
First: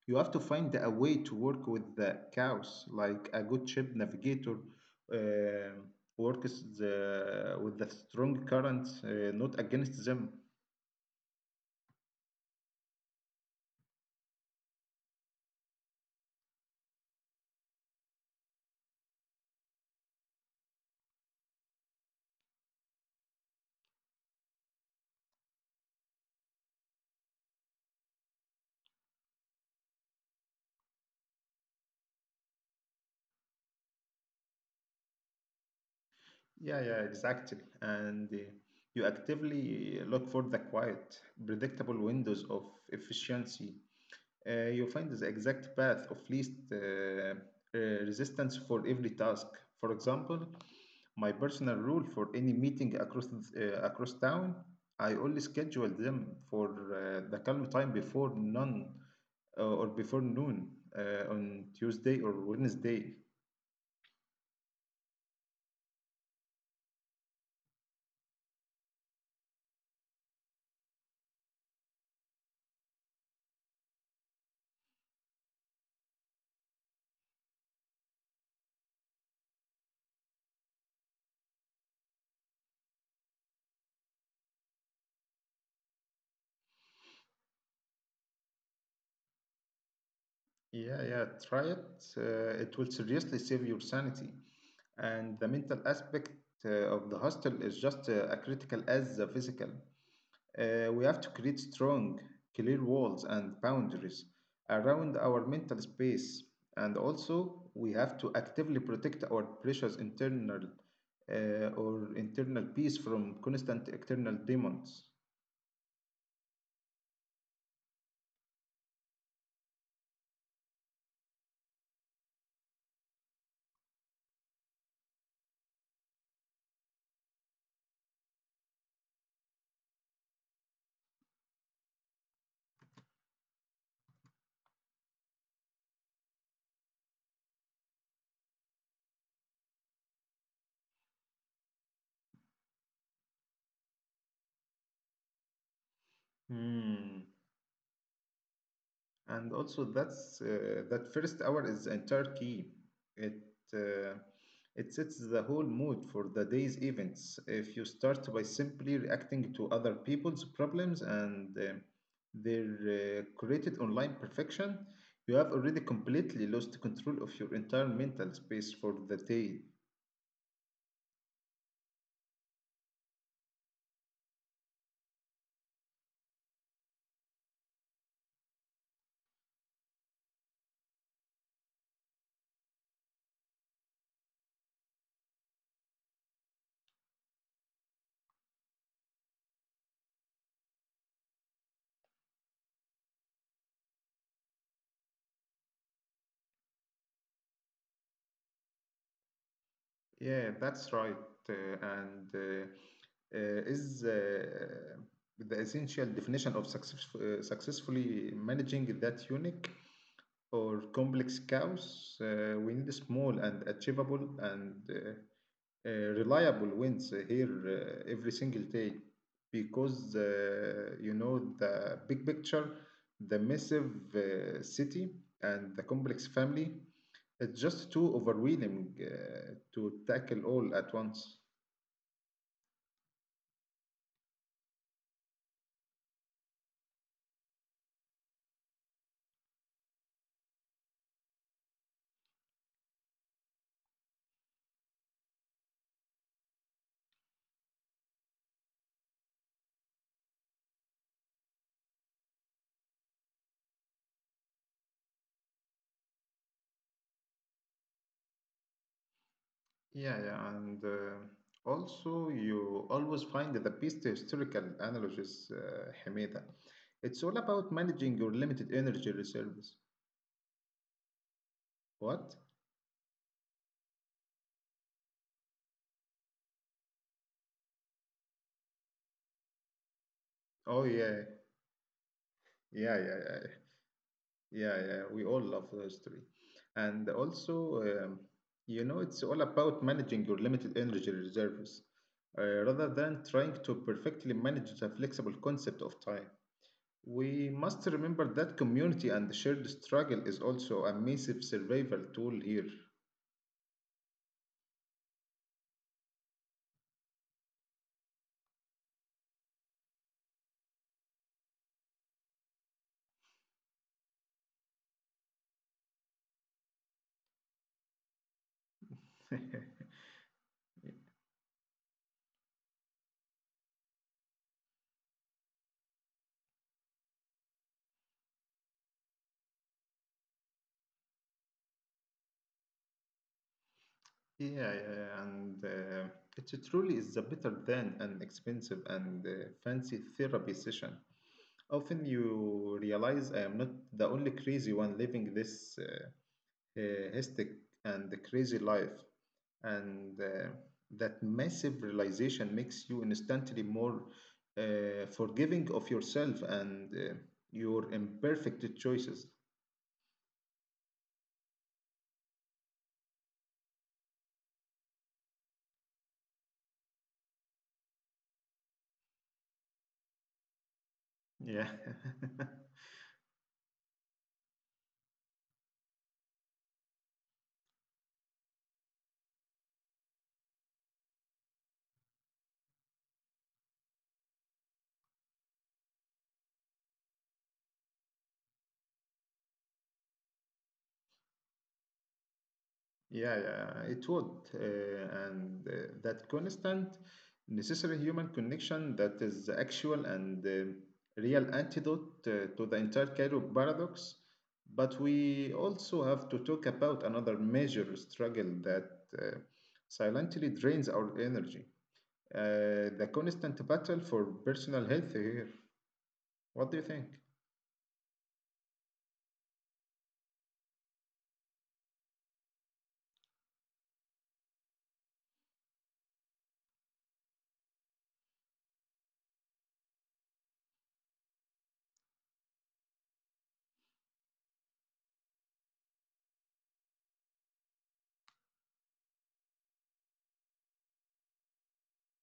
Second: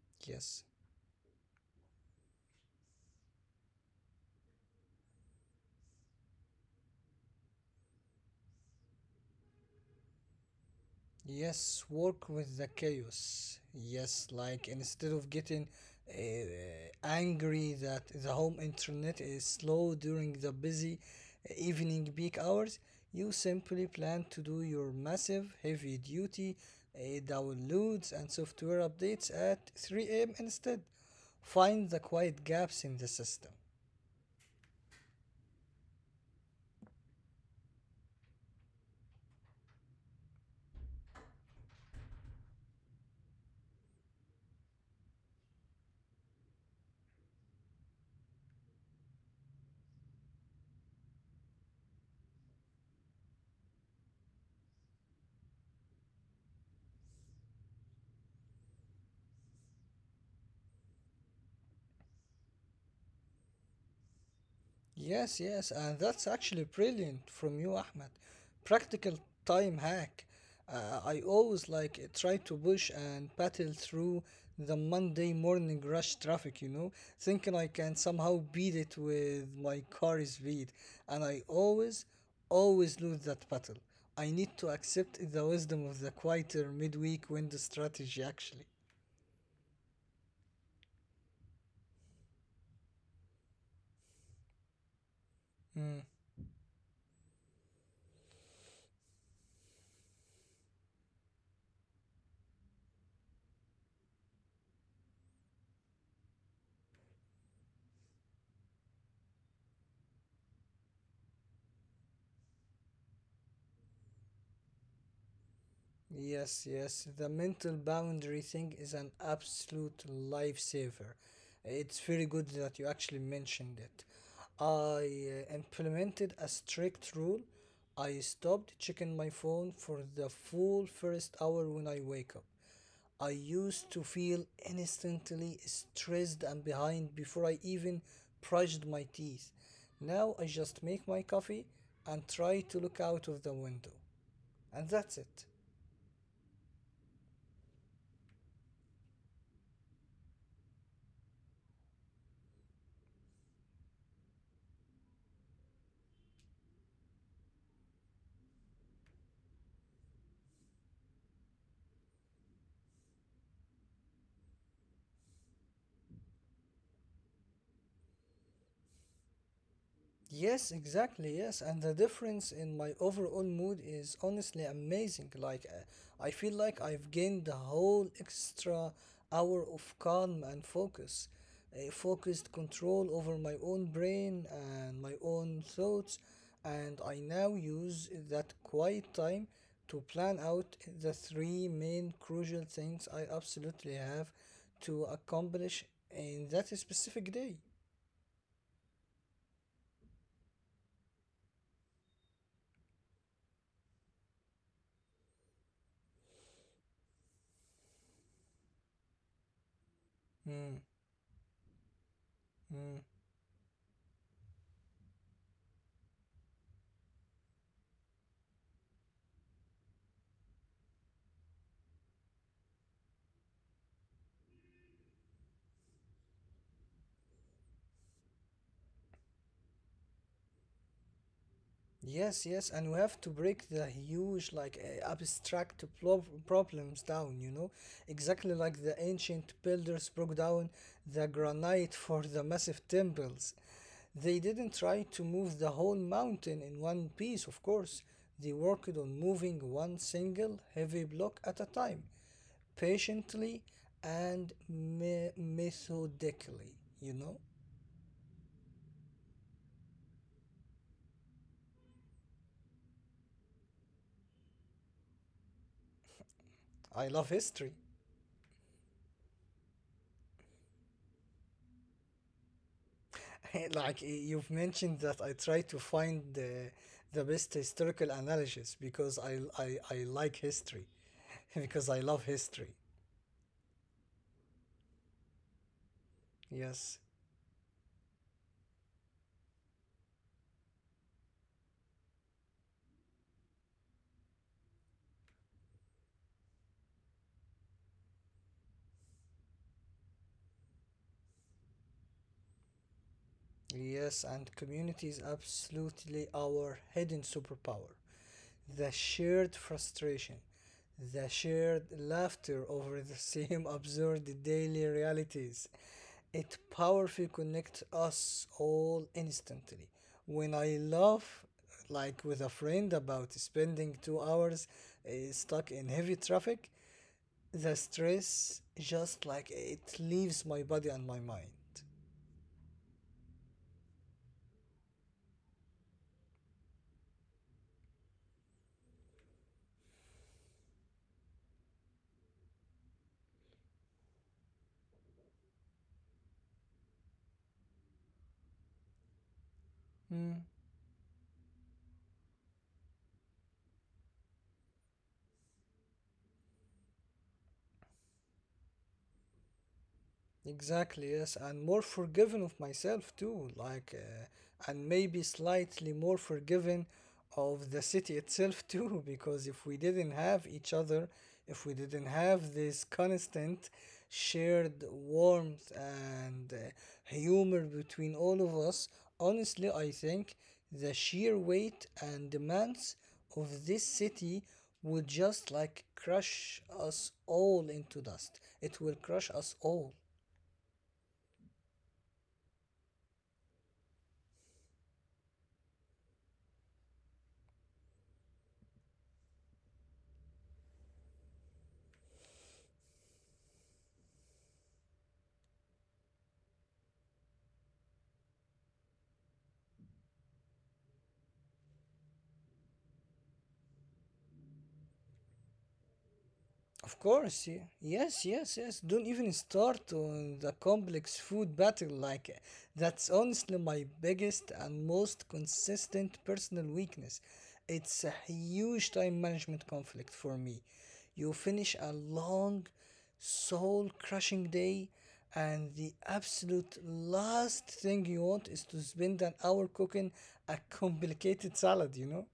A: You have to
B: yes.
A: find a way to work with the cows, like a good ship navigator, uh, works with the strong currents, not against them.
B: Yes, work with the chaos. Yes, like instead of getting uh, angry that the home internet is slow during the busy evening peak hours, you simply plan to do your massive, heavy duty downloads and software updates at 3 a.m. instead. Find the quiet gaps in the system.
A: Yeah, yeah, exactly. And you actively look for the quiet, predictable windows of efficiency. You find the exact path of least resistance for every task. For example, my personal rule for any meeting across town, I always schedule them for the calm time before none or before noon on Tuesday or Wednesday.
B: Yes, yes, and that's actually brilliant from you, Ahmed. Practical time hack. I always like try to push and battle through the Monday morning rush traffic, you know, thinking I can somehow beat it with my car speed. And I always, always lose that battle. I need to accept the wisdom of the quieter midweek window strategy, actually.
A: Yeah, yeah, try it. It will seriously save your sanity. And the
B: Hmm.
A: mental aspect of the hostel is just as critical as the physical. We have to create strong, clear walls and boundaries around our mental space. And also, we have to actively protect our precious internal peace from constant external demons.
B: Yes, yes. The mental boundary thing is an absolute lifesaver. It's very good that you actually mentioned it. I implemented a strict rule. I stopped checking my phone for the full first hour when I wake up. I used to feel instantly stressed and behind before I even brushed my teeth. Now I just make my coffee and try to look out of the window. And that's it.
A: Hmm. And also, that first hour is the entire key. It uh, it sets the whole mood for the day's events. If you start by simply reacting to other people's problems and their created online perfection, you have already completely lost control of your entire mental space for the day.
B: Yes, exactly. Yes, and the difference in my overall mood is honestly amazing. Like, I feel like I've gained the whole extra hour of calm and focus, a focused control over my own brain and my own thoughts, and I now use that quiet time to plan out the three main crucial things I absolutely have to accomplish in that specific day.
A: Yeah, that's right. Uh, and is The essential definition of success, successfully managing that unique or
B: Mm,
A: complex cows, we need
B: mm.
A: small and achievable and reliable wins here every single day because you know, the big picture, the massive city, and the complex family. It's just too overwhelming to tackle all at once.
B: Yes, yes, and we have to break the huge, like abstract problems down, you know, exactly like the ancient builders broke down the granite for the massive temples. They didn't try to move the whole mountain in one piece, of course. They worked on moving one single heavy block at a time, patiently and methodically, you know.
A: Yeah, yeah, and also you always find the best historical analogies, Hamida. It's
B: I
A: all
B: love
A: about
B: history.
A: managing your limited energy reserves. What?
B: Like you've mentioned that I try to find the best historical analysis because I like
A: Oh
B: history,
A: yeah,
B: because I love history.
A: yeah, yeah, yeah, yeah, yeah. We all love the history, and
B: Yes,
A: also, you know, it's all about managing your limited energy reserves, rather than trying to perfectly manage the flexible concept of time. We must remember that community and the shared struggle is also a massive survival tool here.
B: yes, and community is absolutely our hidden superpower. The shared frustration, the shared laughter over the same absurd daily realities. It powerfully connects us all instantly.
A: Yeah,
B: When I laugh, like with a friend about spending 2 hours stuck in heavy traffic, the stress just like it leaves my body and my mind.
A: yeah, and it truly is a better than an expensive and fancy therapy session. Often you realize I am not the only crazy one living this. Hectic and the Crazy Life. And that massive realization makes you instantly more forgiving of yourself and your imperfect choices.
B: Exactly, yes, and more forgiving of myself too, like, and maybe slightly more forgiving of the city itself too, because if we didn't have each other, if we
A: Yeah.
B: didn't have this constant shared warmth and humor between all of us, honestly, I think the sheer weight and demands of this city would just like crush us all into dust. It will crush us all.
A: Yeah, yeah, it would. And That constant, necessary human connection that is the actual and real antidote to the entire Cairo paradox. But we also have to talk about another major struggle that uh, silently drains our energy, the constant battle for personal health here. What
B: Of
A: do you think?
B: course, yeah. Yes, yes, yes. Don't even start on the complex food battle. Like, that's honestly my biggest and most consistent personal weakness. It's a huge time management conflict for me. You finish a long, soul crushing day, and the absolute last thing you want is to spend an hour cooking a complicated salad, you know?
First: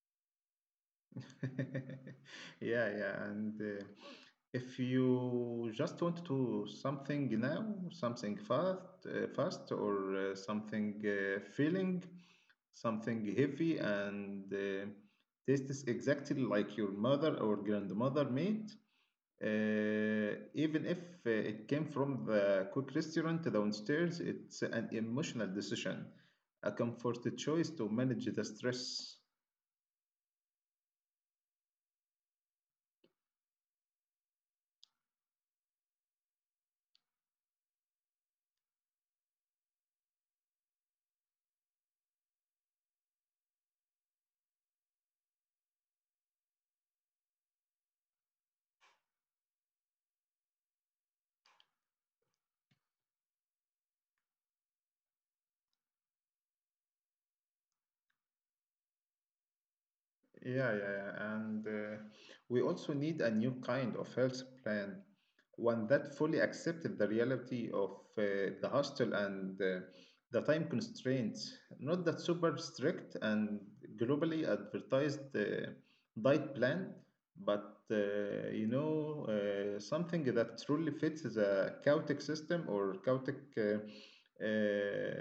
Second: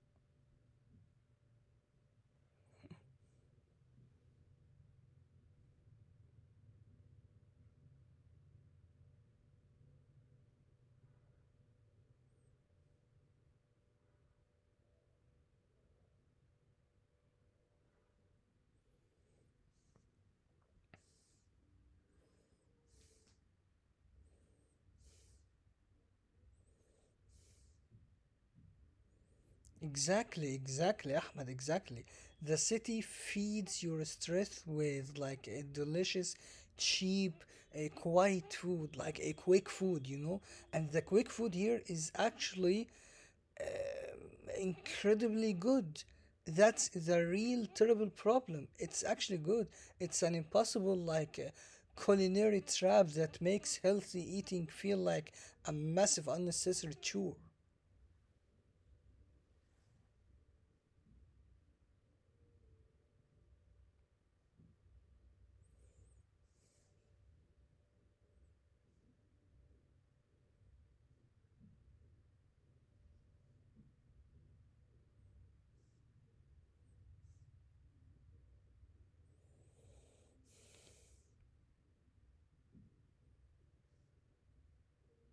A: Yeah, yeah, and if you just want to something now, something fast, fast, or something filling, something heavy, and tastes exactly like your mother or grandmother made, even if it came from the quick restaurant downstairs, it's an emotional decision, a comfort choice to manage the stress.
B: Exactly, exactly, Ahmed, exactly. The city feeds your stress with like a delicious, cheap, a quiet food, like a quick food, you know? And the quick food here is actually incredibly good. That's the real terrible problem. It's actually good. It's an impossible like culinary trap that makes healthy eating feel like a massive unnecessary chore.
A: Yeah, yeah, yeah. And we also need a new kind of health plan, one that fully accepted the reality of the hostel and the time constraints, not that super strict and globally advertised diet plan, but something that truly fits the chaotic system or chaotic uh,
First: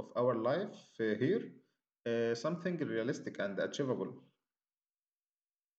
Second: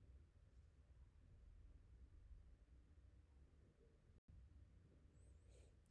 A: of our life here, something realistic and achievable.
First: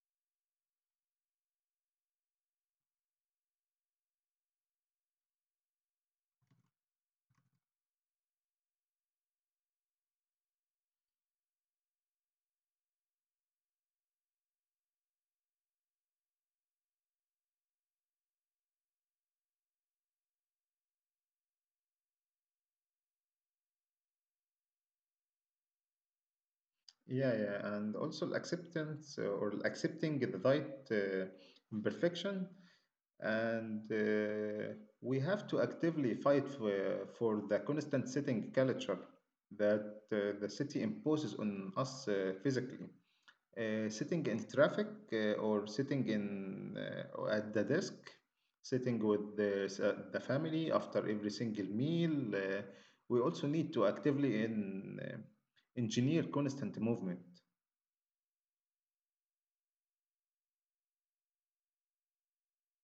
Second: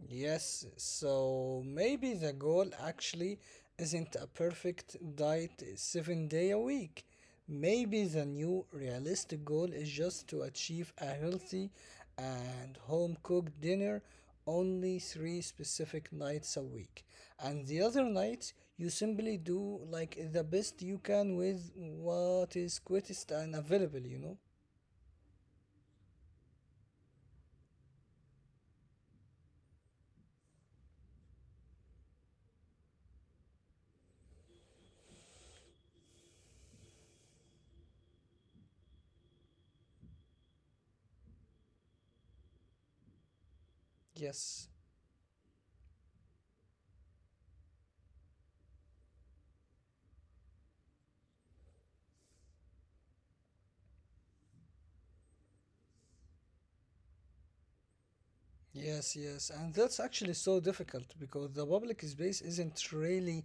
B: Yes, so maybe the goal actually isn't a perfect diet 7 day a week. Maybe the new realistic goal is just to achieve a healthy and home cooked dinner only three specific nights a week. And the other nights, you simply do like the best you can with what is quickest and available, you know?
A: Yeah, yeah, and also the acceptance , or accepting the right imperfection, and we have to actively fight for the constant sitting culture that the city imposes on us physically. Uh,
B: Yes.
A: sitting in traffic or at the desk, sitting with the family after every single meal. We also need to actively engineer constant movement.
B: Yes, yes, and that's actually so difficult because the public space isn't really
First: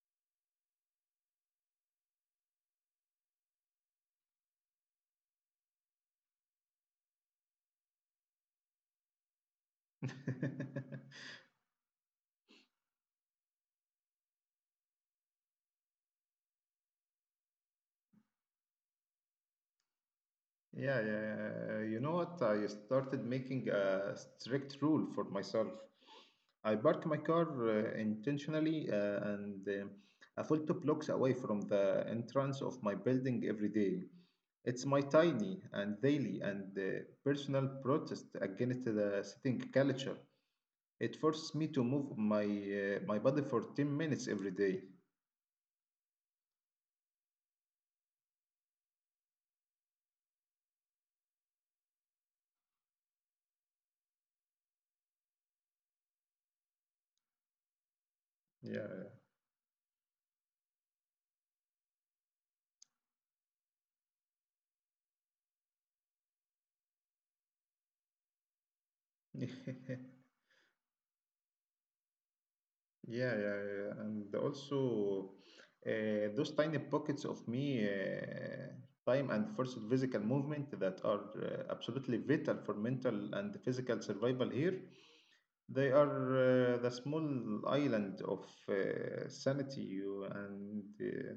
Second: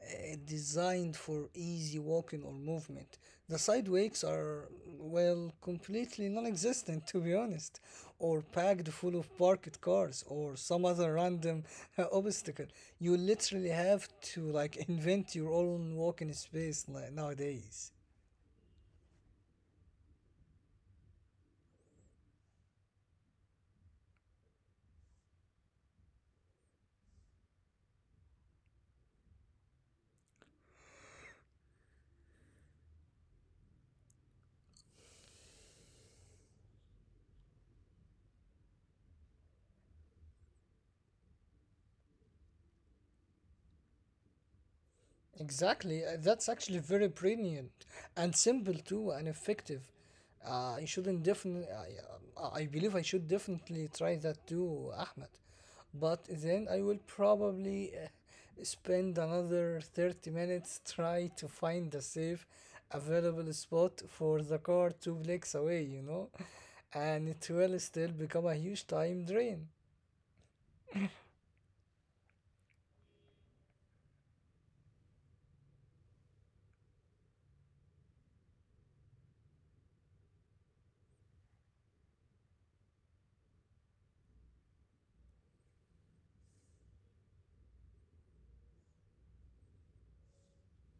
B: designed for easy walking or movement. The sidewalks are, well, completely non existent, to be honest, or packed full of parked cars or some other random obstacle. You literally have to like invent your own walking space, like, nowadays.
A: Yeah, yeah, you know what? I started making a strict rule for myself. I park my car intentionally and a full two blocks away from the entrance of my building every day. It's my tiny and daily and personal protest against the sitting culture. It forces me to move my body for 10 minutes every day.
B: Exactly. That's actually very brilliant and simple too and effective. I shouldn't definitely, I, yeah, I believe I should definitely try that too, Ahmed. But then I will probably
A: Yeah.
B: spend another 30 minutes try to find a safe, available spot for the car two blocks away, you know, and it will still become a huge time drain.
A: Yeah, yeah, yeah, yeah. And also, those tiny pockets of time and forced physical movement that are absolutely vital for mental and physical survival here, they are the small island of sanity you and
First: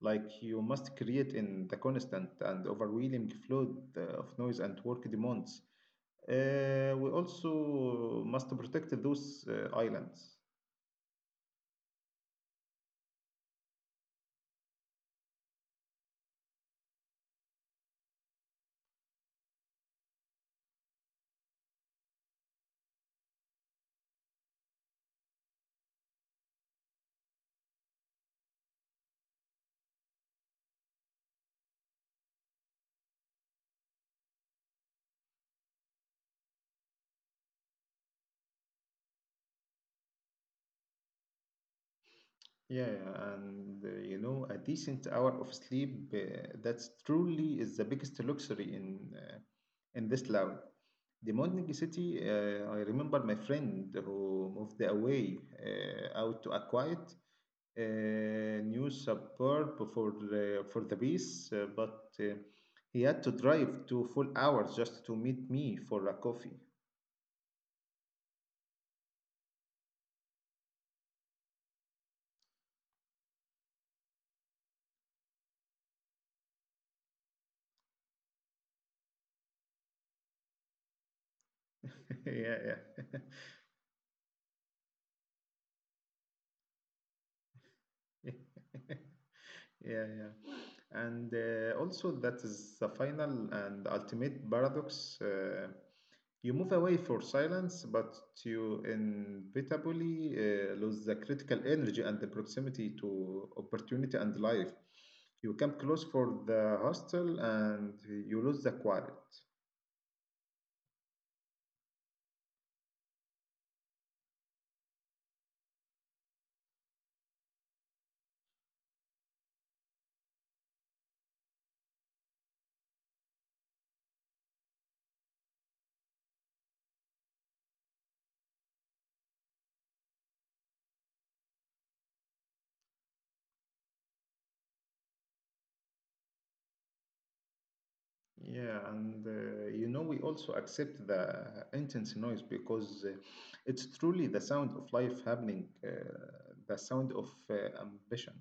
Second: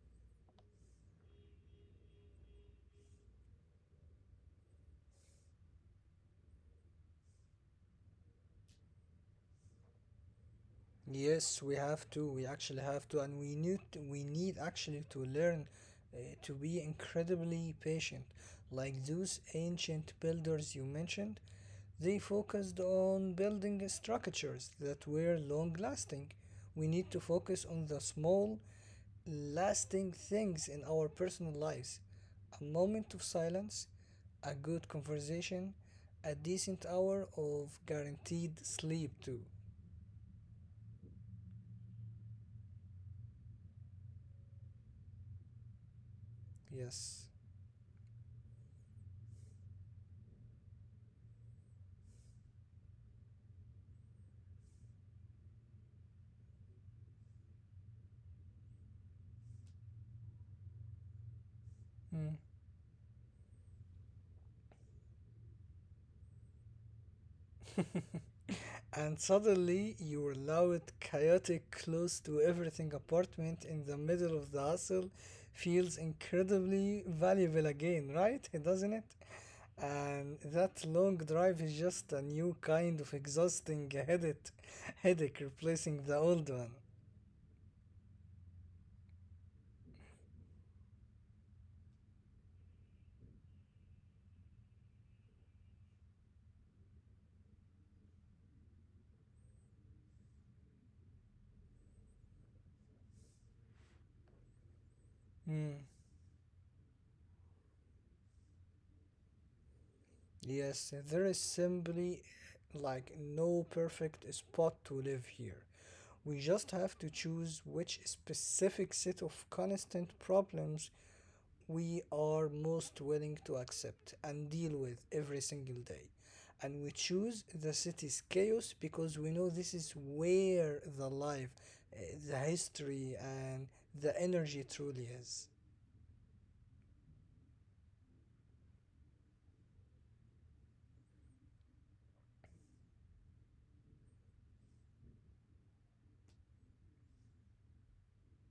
A: like you must create in the constant and overwhelming flood of noise and work demands. We also must protect those islands.
B: Yes, we have to. We actually have to, and we need actually to learn to be incredibly patient. Like those ancient builders you mentioned, they focused on building structures that were long lasting. We need to focus on the small, lasting things in our personal lives. A moment of silence, a good conversation, a decent hour of guaranteed sleep too.
A: Yeah, yeah, and a decent hour of sleep that's
B: Yes.
A: truly is the biggest luxury in this loud. The modern city, I remember my friend who moved away out to a quiet new suburb for the peace, but he had to drive two full hours just to meet me for a coffee.
B: And suddenly your are loud, chaotic, close to everything apartment in the middle of the hustle feels incredibly valuable again, right? Doesn't it? And that long drive is just
A: Yeah,
B: a new kind of exhausting headache, headache replacing the old one.
A: yeah. Yeah, yeah. And also, that is the final and ultimate paradox. You move away for silence, but you inevitably lose the critical energy and the proximity to opportunity and life. You come
B: Mm.
A: close for the hostel and you lose the quiet.
B: Yes, there is simply like no perfect spot to live here. We just have to choose which specific set of constant problems we are most willing to accept and deal with every single day. And we choose the city's chaos because we know this is where the life, the history, and the energy truly is.
A: Yeah, and we also accept the intense noise because it's truly the sound of life happening, the sound of ambition,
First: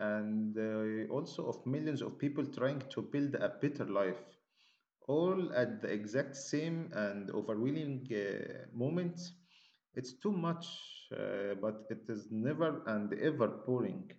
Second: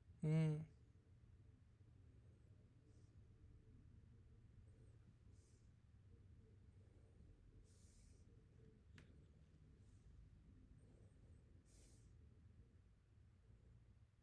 A: and
B: Mm.
A: also of millions of people trying to build a better life, all at the exact same and overwhelming moment. It's too much, but it is never and ever boring.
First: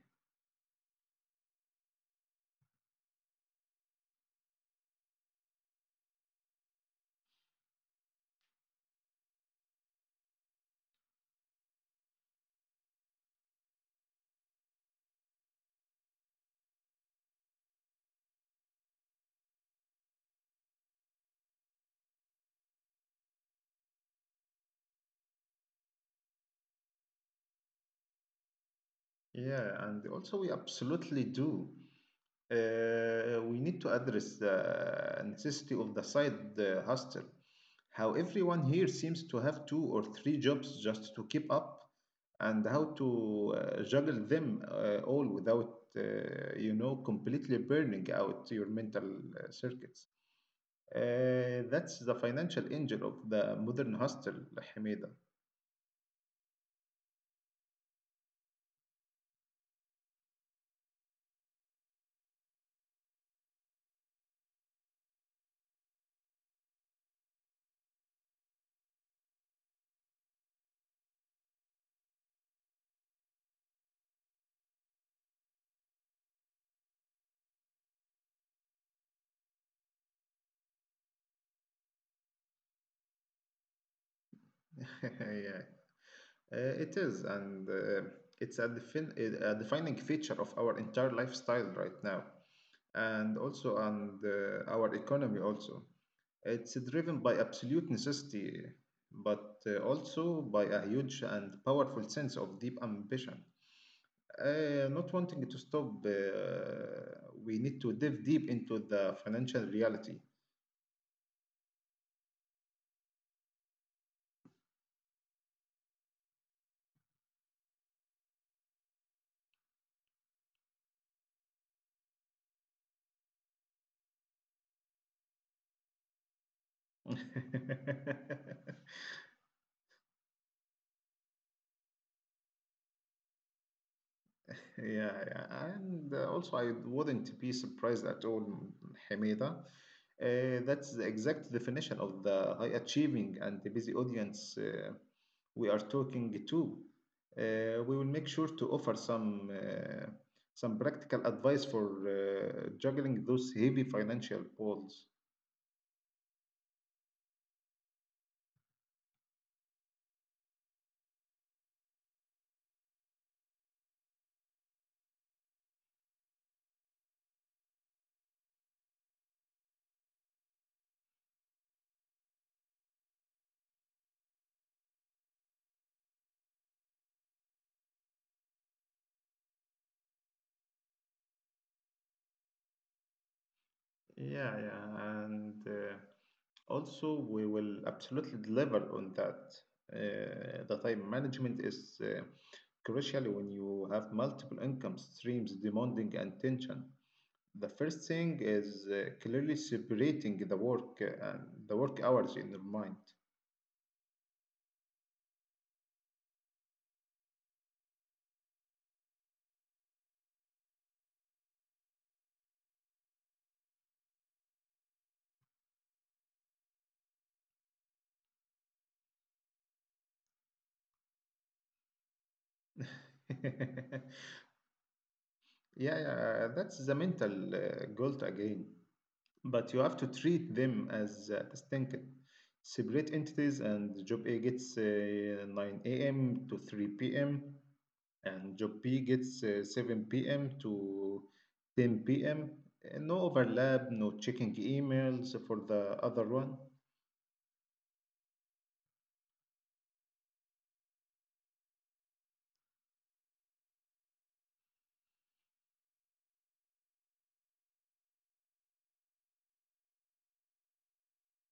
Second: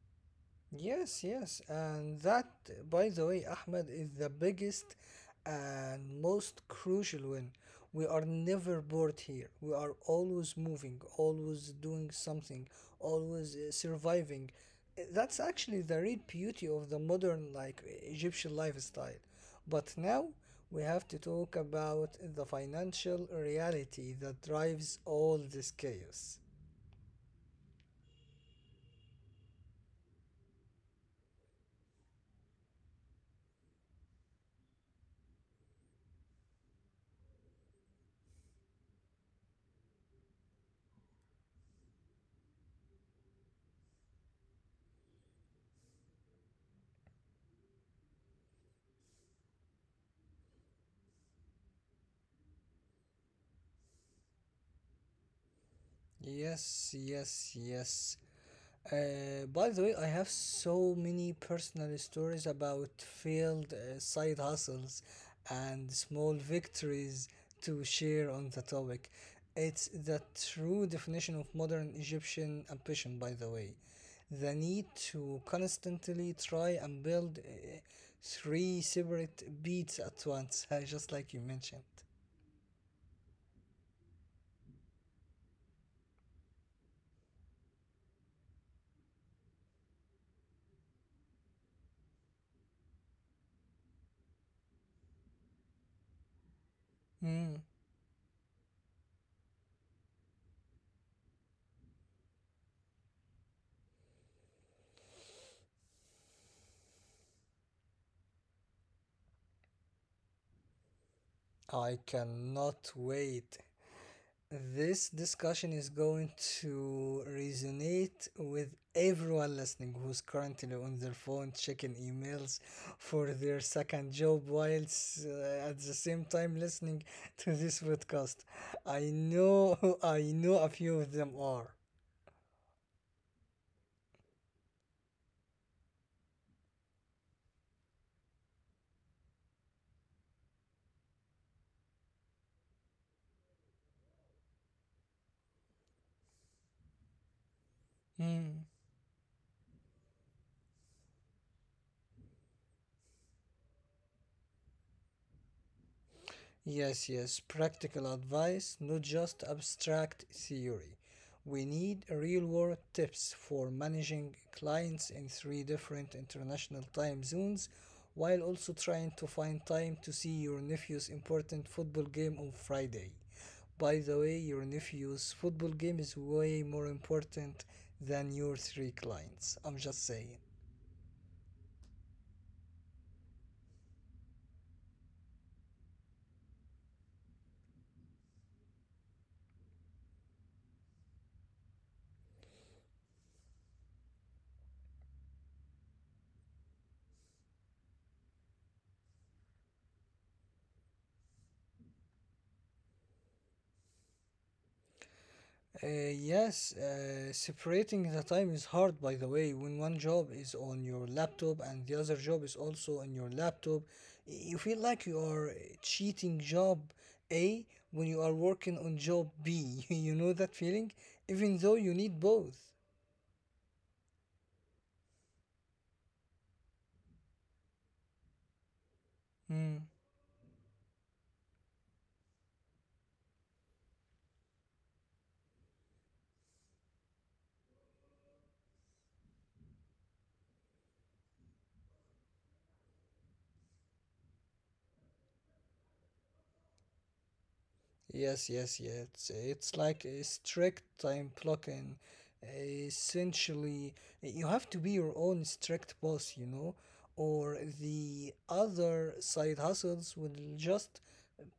B: Yes, yes, and that, by the way, Ahmed, is the biggest and most crucial win. We are never bored here. We are always moving, always doing something, always surviving. That's actually the real beauty of the modern, like Egyptian lifestyle. But now we have to talk about the financial reality that drives all this chaos.
A: Yeah, and also we absolutely do. We need to address the necessity of the side hustle. How everyone here seems to have two or three jobs just to keep up, and how to juggle them all without, completely burning out your mental circuits. That's the financial engine of the modern hostel, Hamida.
B: Yes, yes, yes. By the way, I have so many personal stories about failed side hustles and small victories to share on the topic. It's the true definition of modern Egyptian ambition, by the way. The need to constantly try and build three separate beats at once, just like you mentioned.
A: Yeah, it is, and it's a defining feature of our entire lifestyle right now, and also on our economy also. It's driven by absolute
B: Mm,
A: necessity, but also by a huge and powerful sense of deep ambition. Not wanting to stop, we need to dive deep into the financial reality.
B: I cannot wait. This discussion is going to resonate with everyone listening who's currently on their phone checking emails for their second job whilst at the same time listening to this podcast. I know I know a few of them are.
A: Yeah, yeah, and also I wouldn't be surprised at all, Hamida. That's the exact definition of the high achieving and the busy audience we are talking to. We will make sure to
B: Hmm.
A: offer some practical advice for juggling those heavy financial balls.
B: Yes, yes, practical advice, not just abstract theory. We need real world tips for managing clients in three different international time zones while also trying to find time to see your nephew's important football game on Friday. By the way, your nephew's football game is way more important than your three clients. I'm just saying.
A: Yeah, yeah, and also we will absolutely deliver on that. The time management is crucial when you have multiple income streams demanding attention. The first thing is clearly separating the work and the work hours in your mind.
B: Yes, separating the time is hard, by the way. When one job is on your laptop and the other job is also on your laptop, you feel like you are cheating job A when you are working on job B. You know that feeling? Even though you need both.
A: Yeah, yeah, that's the mental guilt again.
B: Mm.
A: But you have to treat them as distinct, separate entities, and job A gets 9 a.m. to 3 p.m., and job B gets 7 p.m. to 10 p.m. No overlap, no checking emails for the other one.
B: Yes, yes, yes. It's like a strict time blocking. Essentially, you have to be your own strict boss, you know, or the other side hustles will just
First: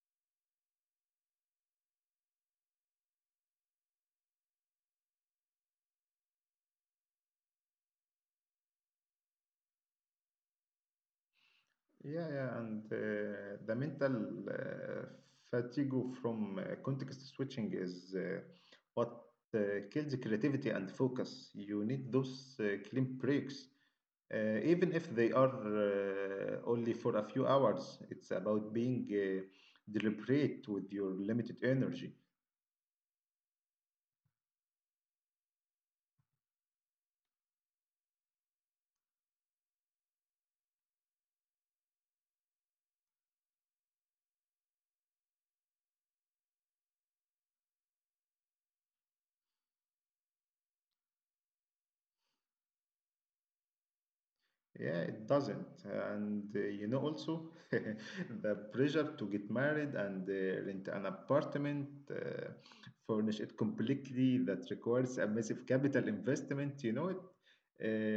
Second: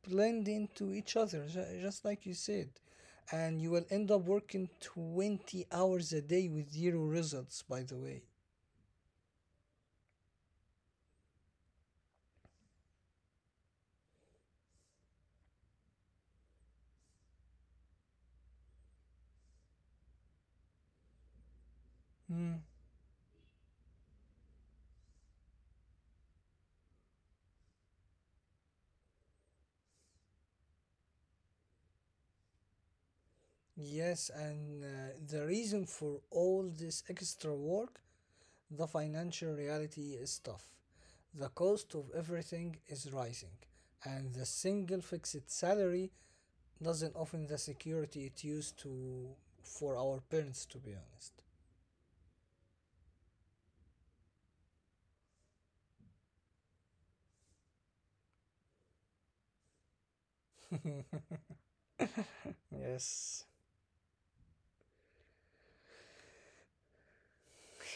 B: blend into each other, just like you said. And you will end up working 20 hours a day with zero results, by the way.
A: Yeah, yeah, and the mental fatigue from context switching is what kills creativity and focus. You need those
B: Mm.
A: clean breaks, even if they are only for a few hours. It's about being deliberate with your limited energy.
B: Yes, and the reason for all this extra work, the financial reality is tough. The cost of everything is rising, and the single fixed salary doesn't offer the security it used to for our parents, to be honest.
A: Yeah, it doesn't. And also the pressure to get married and rent an apartment, furnish it
B: Yes,
A: completely, that requires a massive capital investment. You know it.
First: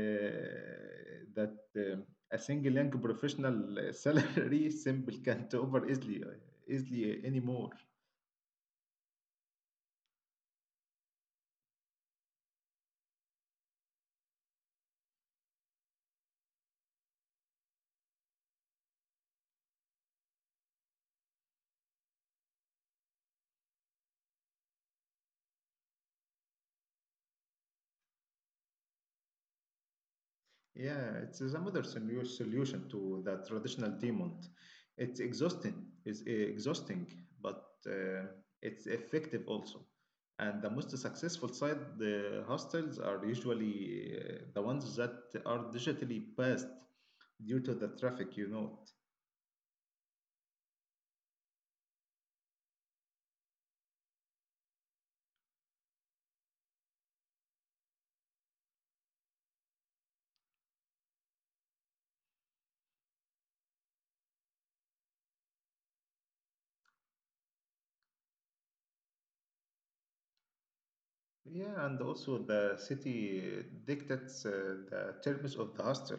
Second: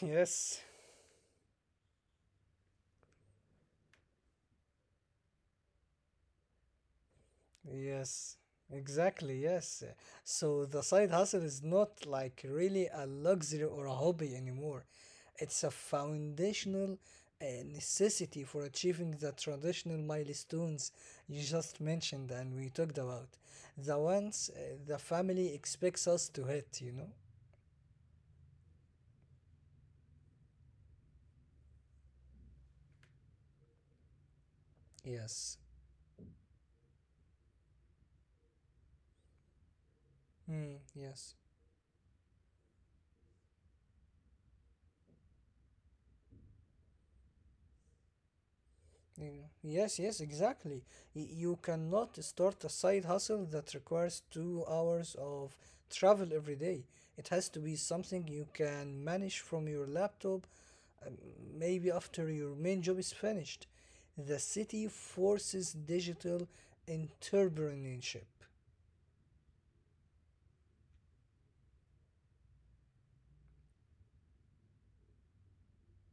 B: yes.
A: That a single young professional salary simple can't over easily, easily anymore.
B: Yes, exactly. Yes. So the side hustle is not like really a luxury or a hobby anymore. It's a foundational necessity for achieving the traditional milestones you just mentioned and we talked about. The ones the family expects us to hit, you know?
A: Yeah, it is another solution to the traditional demand. It's exhausting,
B: Yes.
A: it's exhausting, but it's effective also. And the most
B: Mm,
A: successful
B: yes.
A: side, the hostels are usually the ones that are digitally passed due to the traffic, you know.
B: You know, yes, yes, exactly. You cannot start a side hustle that requires 2 hours of travel every day. It has to be something you can manage from your laptop, um, maybe after your main job is finished. The city forces digital entrepreneurship.
A: Yeah, and also the city dictates the terms of the hostel.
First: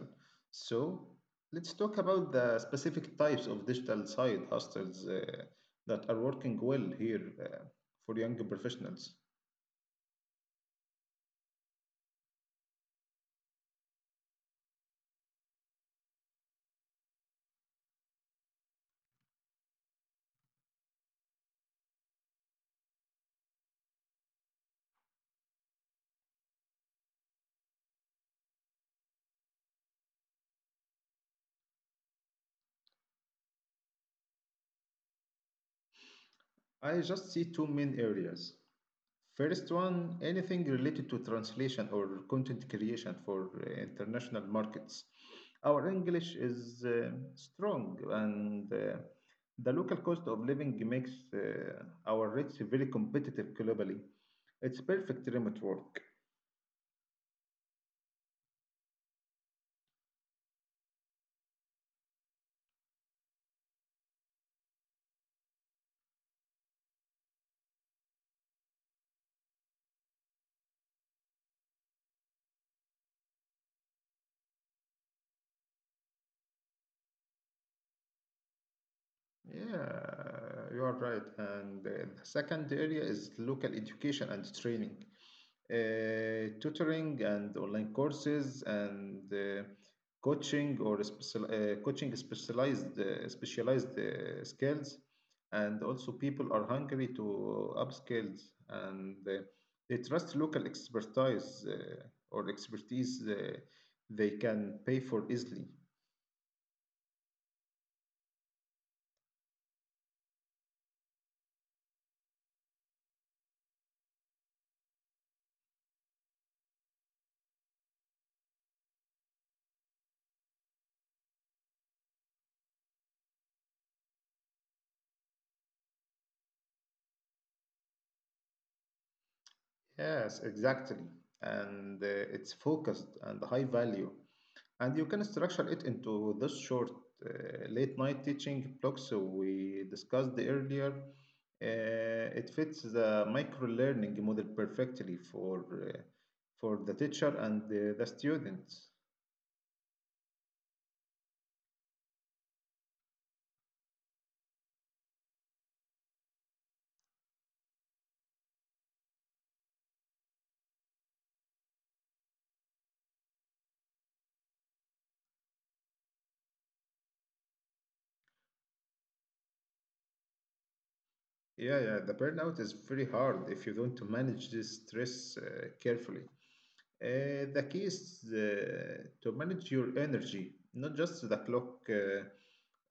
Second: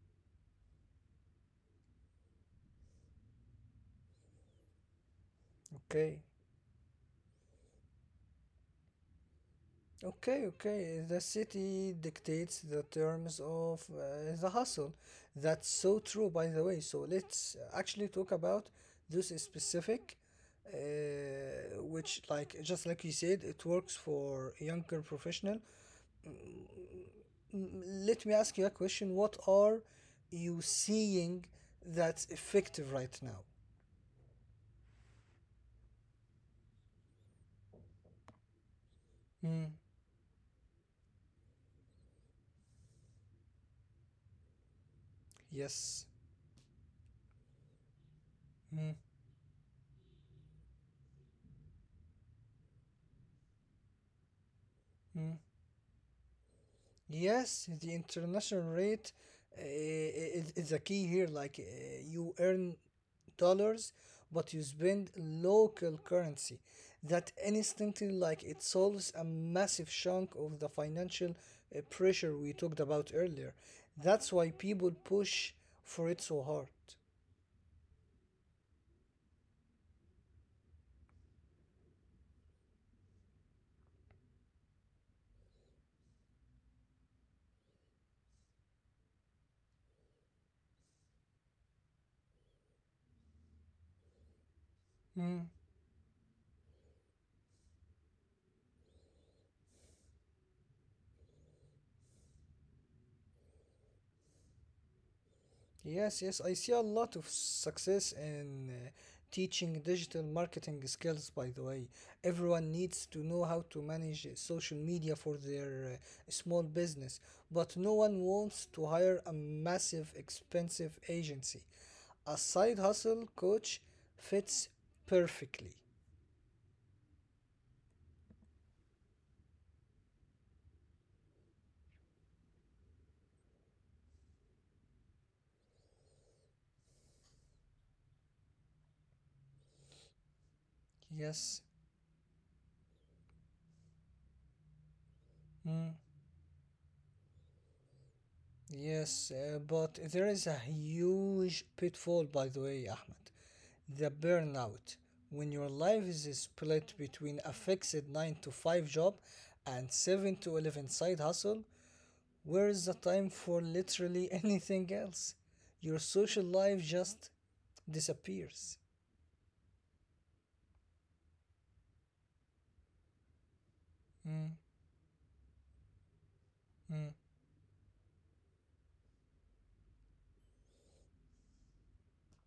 A: So let's talk about the specific types of digital side hostels that are
B: Okay.
A: working well here for young professionals.
B: Okay, okay. The city dictates the terms of the hustle. That's so true, by the way. So let's actually talk about this specific, uh, which, like, just like you said, it works for younger professional. Mm, let me ask you a question. What are you seeing that's effective right now?
A: I just see two main areas. First
B: Mm,
A: one, anything related to translation or content creation for international markets. Our
B: yes.
A: English is strong, and
B: Mm,
A: the local cost of living makes our rates very competitive globally. It's perfect
B: mm.
A: remote work.
B: Yes, the international rate is a key here. Like you earn dollars, but you spend local currency. That instantly, like it solves a massive chunk of the financial pressure we talked about earlier. That's why people push for it so hard.
A: Yeah, you are right. And the second area is local education and training, tutoring and online courses and coaching specialized skills, and also people are hungry to upskill and they trust local expertise, or expertise they can pay for easily.
B: Yes, yes, I see a lot of success in teaching digital marketing skills, by the way. Everyone needs to know how to manage social media for their small business, but no one wants to hire a massive, expensive agency. A side hustle coach fits perfectly.
A: Yes, exactly, and it's focused and high value. And you can structure it into this short late night teaching blocks we discussed earlier.
B: Yes.
A: It fits the micro learning model perfectly
B: Mm,
A: for the teacher and the students.
B: yes, but there is a huge pitfall, by the way, Ahmed. The burnout. When your life is split between a fixed 9 to 5 job and 7 to 11 side hustle, where is the time for literally anything else? Your social life just disappears.
A: Yeah, yeah, the burnout is very hard if you don't manage this
B: Mm,
A: stress carefully. Uh,
B: mm.
A: the key is to manage your energy, not just the clock,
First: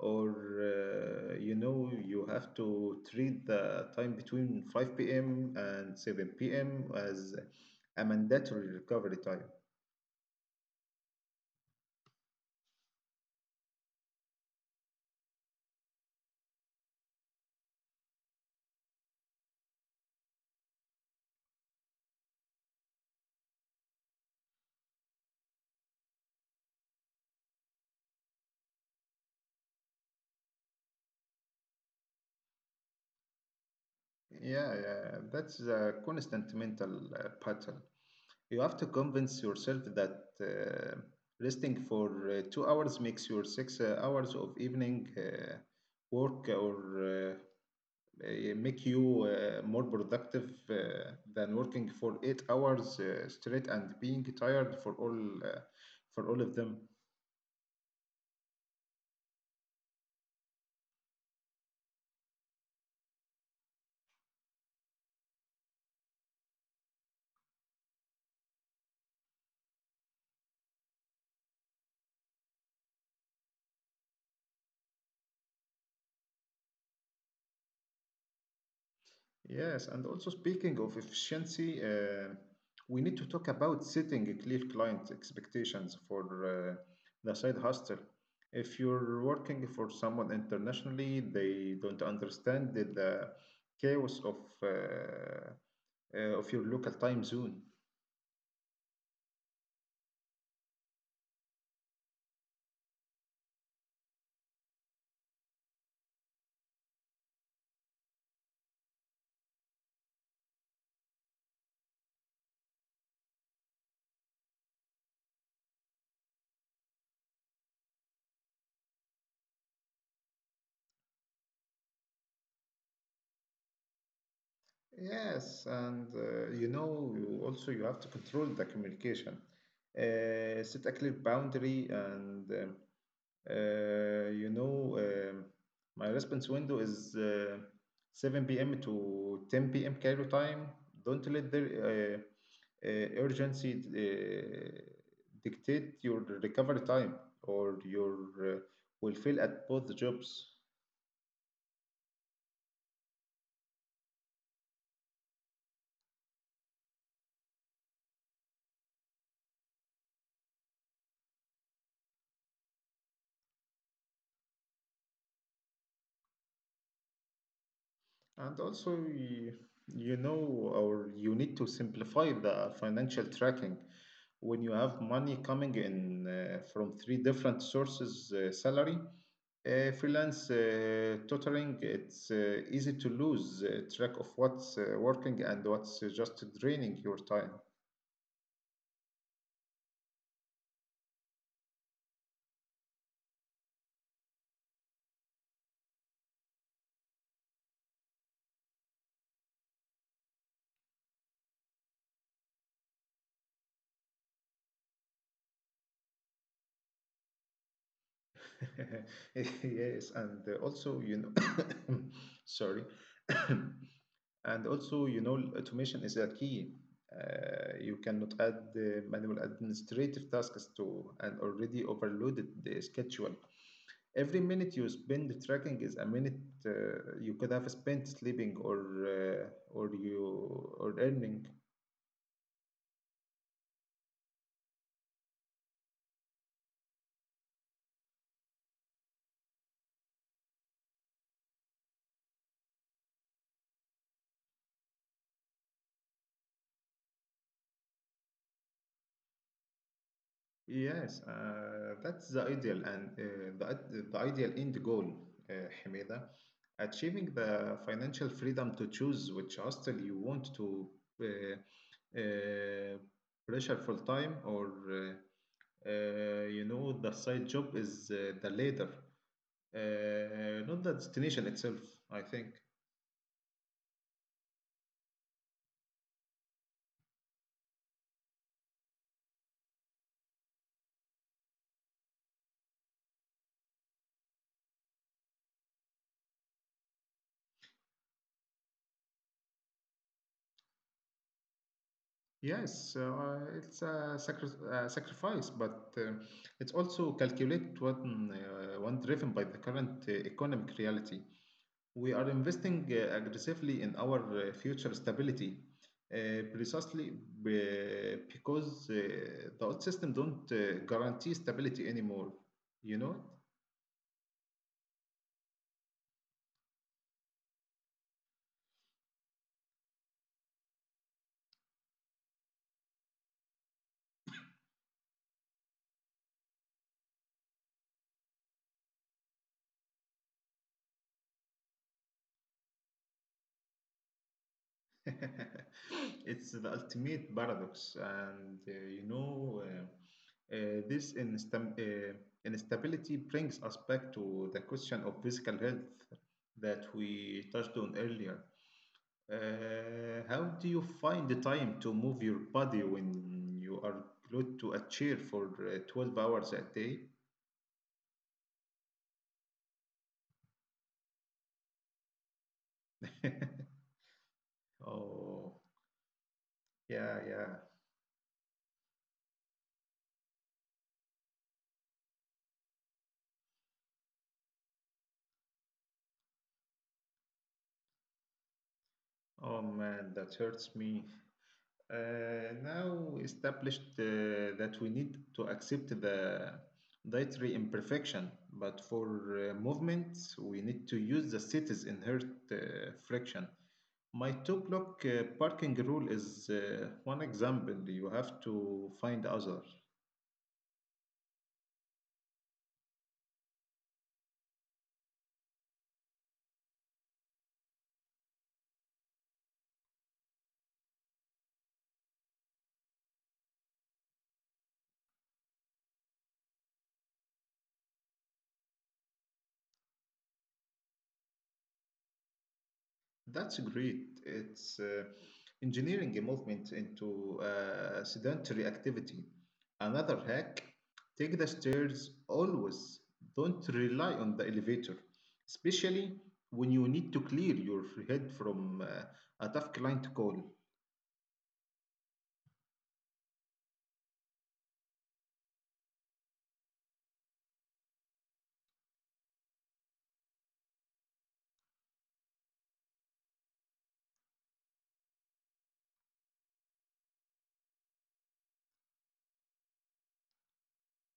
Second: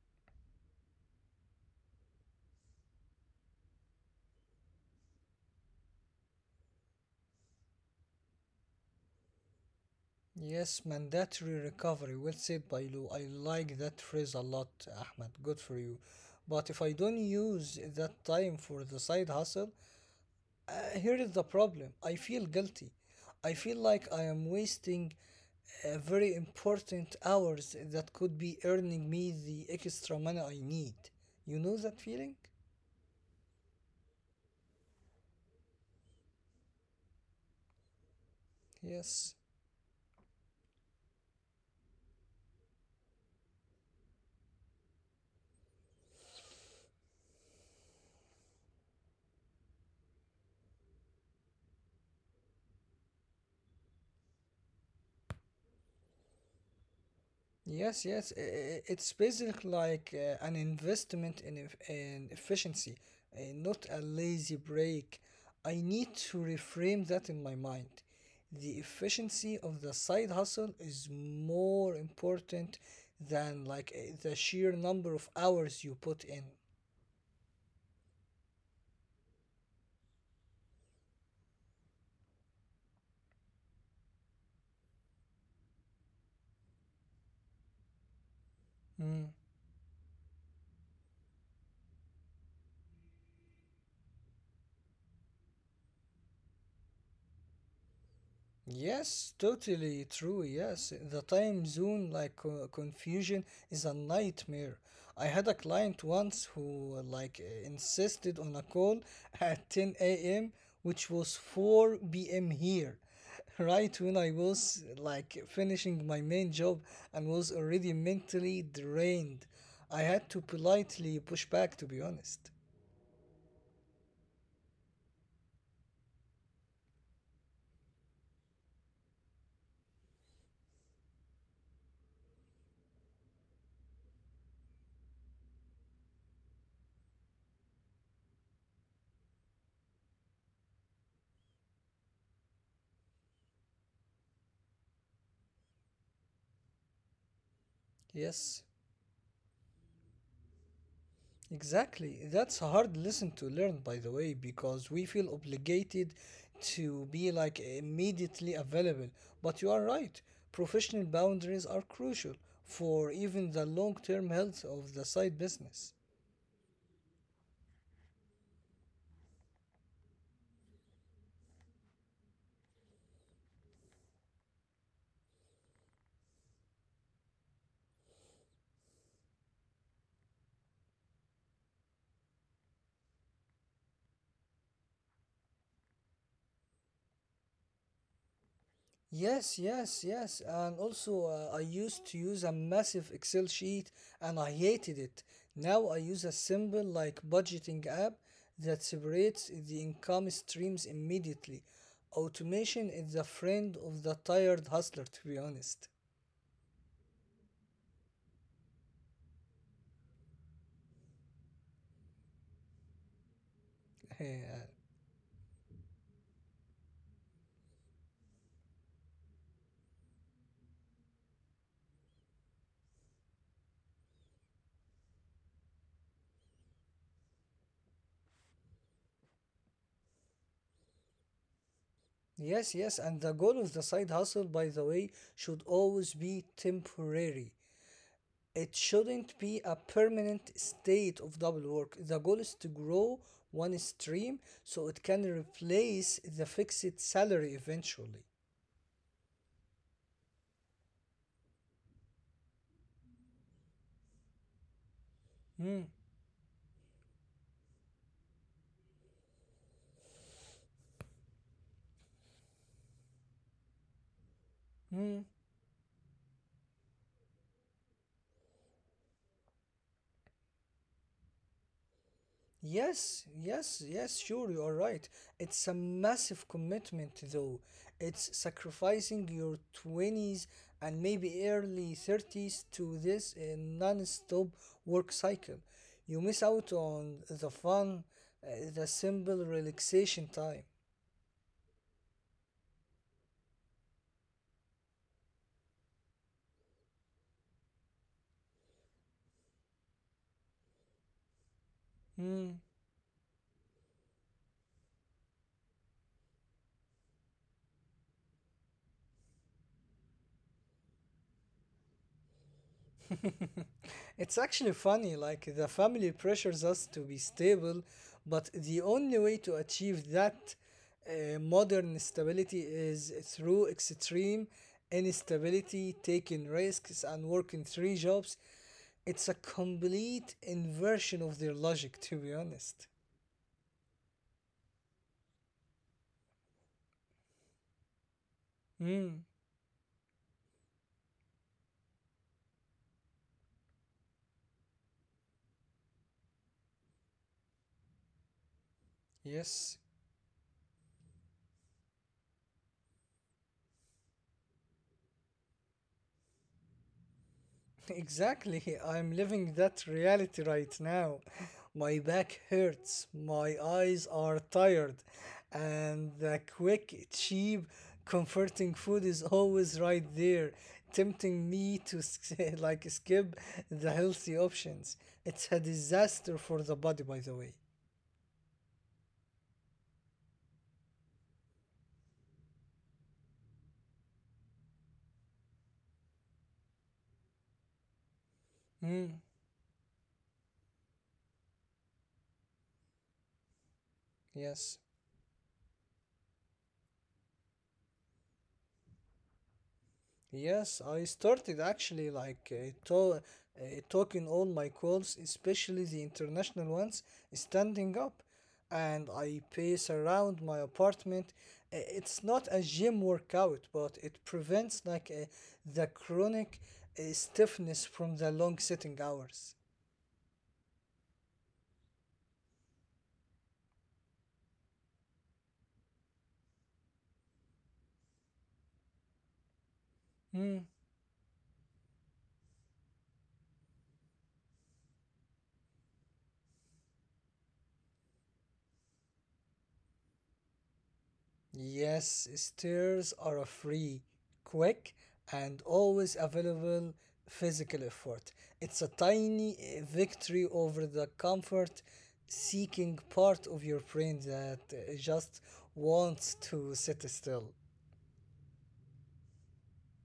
A: or you have to treat the time between 5 p.m. and 7 p.m. as a mandatory recovery time.
B: Yes, mandatory recovery. Well said by Lou. I like that phrase a lot, Ahmed. Good for you. But if I don't use that time for the side hustle, Uh, here is the problem. I feel guilty. I feel like I am wasting very important hours that could be earning me the extra money I need. You know that feeling?
A: Yeah, yeah, that's a constant mental pattern. You have to
B: Yes.
A: convince yourself that resting for 2 hours makes your six hours of evening work or make you more productive than working for 8 hours straight and being tired uh, for all of them.
B: Yes, yes. It's basically like an investment in, in efficiency, not a lazy break. I need to reframe that in my mind. The efficiency of the side hustle is more important than like the sheer number of hours you put in.
A: Yes, and also, speaking of efficiency, we need to talk about setting a clear client expectations for the side hustle. If
B: Mm.
A: you're working for someone internationally, they don't understand the chaos uh, of your local time zone.
B: Yes, totally true. Yes, the time zone like confusion is a nightmare. I had a client once who insisted on a call at 10 a.m., which was 4 p.m. here, right when I was like finishing my main job and was already mentally drained. I had to politely push back, to be honest.
A: Yes, and you know, you also you have to control the communication. Set a clear boundary, and you know, my response window is 7 p.m. to 10 p.m. Cairo time. Don't let the urgency dictate your recovery time, or you
B: Yes.
A: will fail at both jobs.
B: Exactly. That's a hard lesson to learn, by the way, because we feel obligated to be like immediately available. But you are right. Professional boundaries are crucial for even the long term health of the side business.
A: And also, you know, or you need to simplify the financial tracking. When you have money coming in from three different sources, salary, freelance tutoring, it's easy to lose track of what's working and what's just draining your time.
B: Yes, yes, yes. And also, I used to use a massive Excel sheet and I hated it. Now I use a simple, like, budgeting app that separates the income streams immediately. Automation is the friend of the tired hustler, to be honest.
A: Yes, and also, you know, sorry.
B: Yeah.
A: And also, you know, automation is a key. You cannot add manual administrative tasks to an already overloaded schedule. Every minute you spend tracking is a minute you could have spent sleeping or earning.
B: Yes, yes, and the goal of the side hustle, by the way, should always be temporary. It shouldn't be a permanent state of double work. The goal is to grow one stream so it can replace the fixed salary eventually.
A: Yes, that's the ideal, and the ideal end goal, uh,
B: Mm,
A: Hamida. Achieving the financial freedom to choose which hostel you want to uh, uh, pressure full time, or
B: mm.
A: you know, the side job is the later, not the destination itself, I think.
B: Yes, yes, yes, sure, you are right. It's a massive commitment, though. It's sacrificing your 20s and maybe early 30s to this non stop work cycle. You miss out on the fun, the simple relaxation time.
A: Yes, so, it's a sacrifice, but it's also calculated one, one driven by the current economic reality. We
B: Hmm.
A: are investing aggressively in our future stability, precisely because the old system don't guarantee stability anymore, you know?
B: It's actually funny, like the family pressures us to be stable, but the only way to achieve that modern stability is through extreme instability, taking risks, and working three jobs. It's a complete inversion of their logic, to be honest.
A: It's the ultimate paradox, and
B: Hmm.
A: instability brings us back to the question of physical health that we touched on earlier.
B: Yes,
A: How do you find the time to move your body when you are glued to a chair for 12 hours a day?
B: exactly. I'm living that reality right now. My back hurts, my eyes are tired,
A: Oh,
B: and the quick,
A: yeah,
B: cheap,
A: yeah.
B: comforting food is always right there, tempting me to like skip the healthy options. It's a disaster for the body, by the way.
A: Oh man, that hurts me. Now established that we need to accept the dietary imperfection, but for
B: Mm,
A: movements, we need to use the city's inherent friction. My two
B: yes.
A: block parking rule is one example. You have to find others.
B: Yes, I started actually like uh, talking all my calls, especially the international ones, standing up. And I pace around my apartment. It's not a gym workout, but it prevents like the chronic stiffness from the long sitting hours.
A: That's great. It's engineering a movement into sedentary activity. Another hack,
B: Hmm.
A: take the stairs always. Don't rely on the elevator, especially when you need to clear your head from a tough client call.
B: Yes, stairs are a free, quick, and always available physical effort. It's a tiny victory over the comfort seeking part of your brain that just wants to sit still.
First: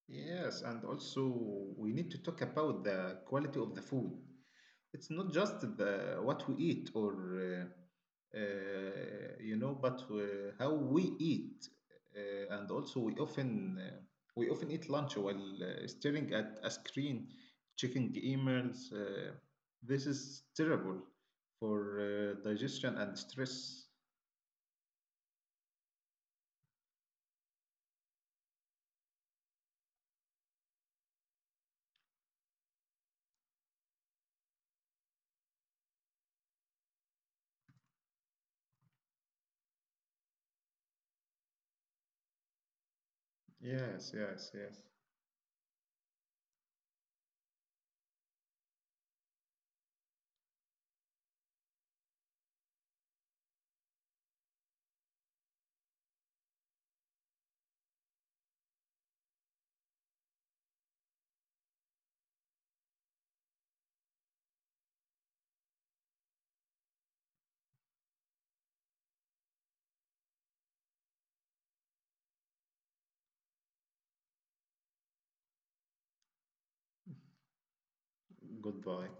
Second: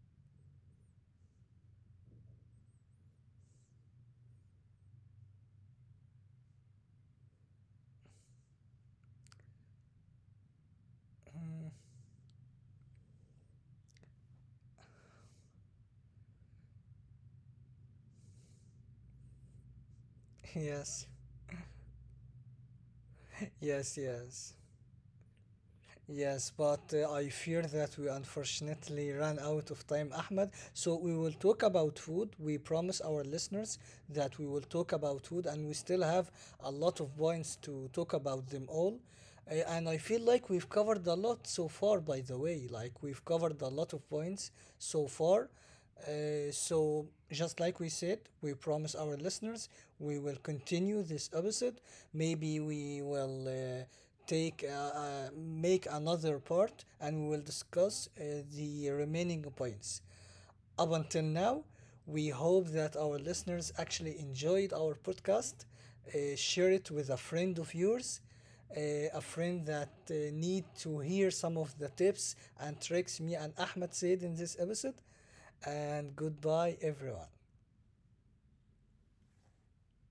A: Yes, and also we need to talk about the quality of the food. It's not just the what we eat, or you know, but how we eat, and also we often eat lunch while staring at a screen, checking emails. This is
B: Yes,
A: terrible for digestion and
B: yes,
A: stress.
B: yes. Yes, but I fear that we unfortunately ran out of time, Ahmed. So we will talk about food. We promise our listeners that we will talk about food, and we still have a lot of points to talk about them all. And I feel like we've covered a lot so far, by the way. Like, we've covered a lot of points
A: Yes,
B: so
A: yes,
B: far.
A: yes.
B: So, just like we said, we promise our listeners we will continue this episode. Maybe we will take make another part and we will discuss the remaining points. Up until now, we hope that our listeners actually enjoyed our podcast. Share it with a friend of yours, uh, a friend that need to hear some of the tips and tricks me and Ahmed said in this episode. And goodbye, everyone.
A: Goodbye.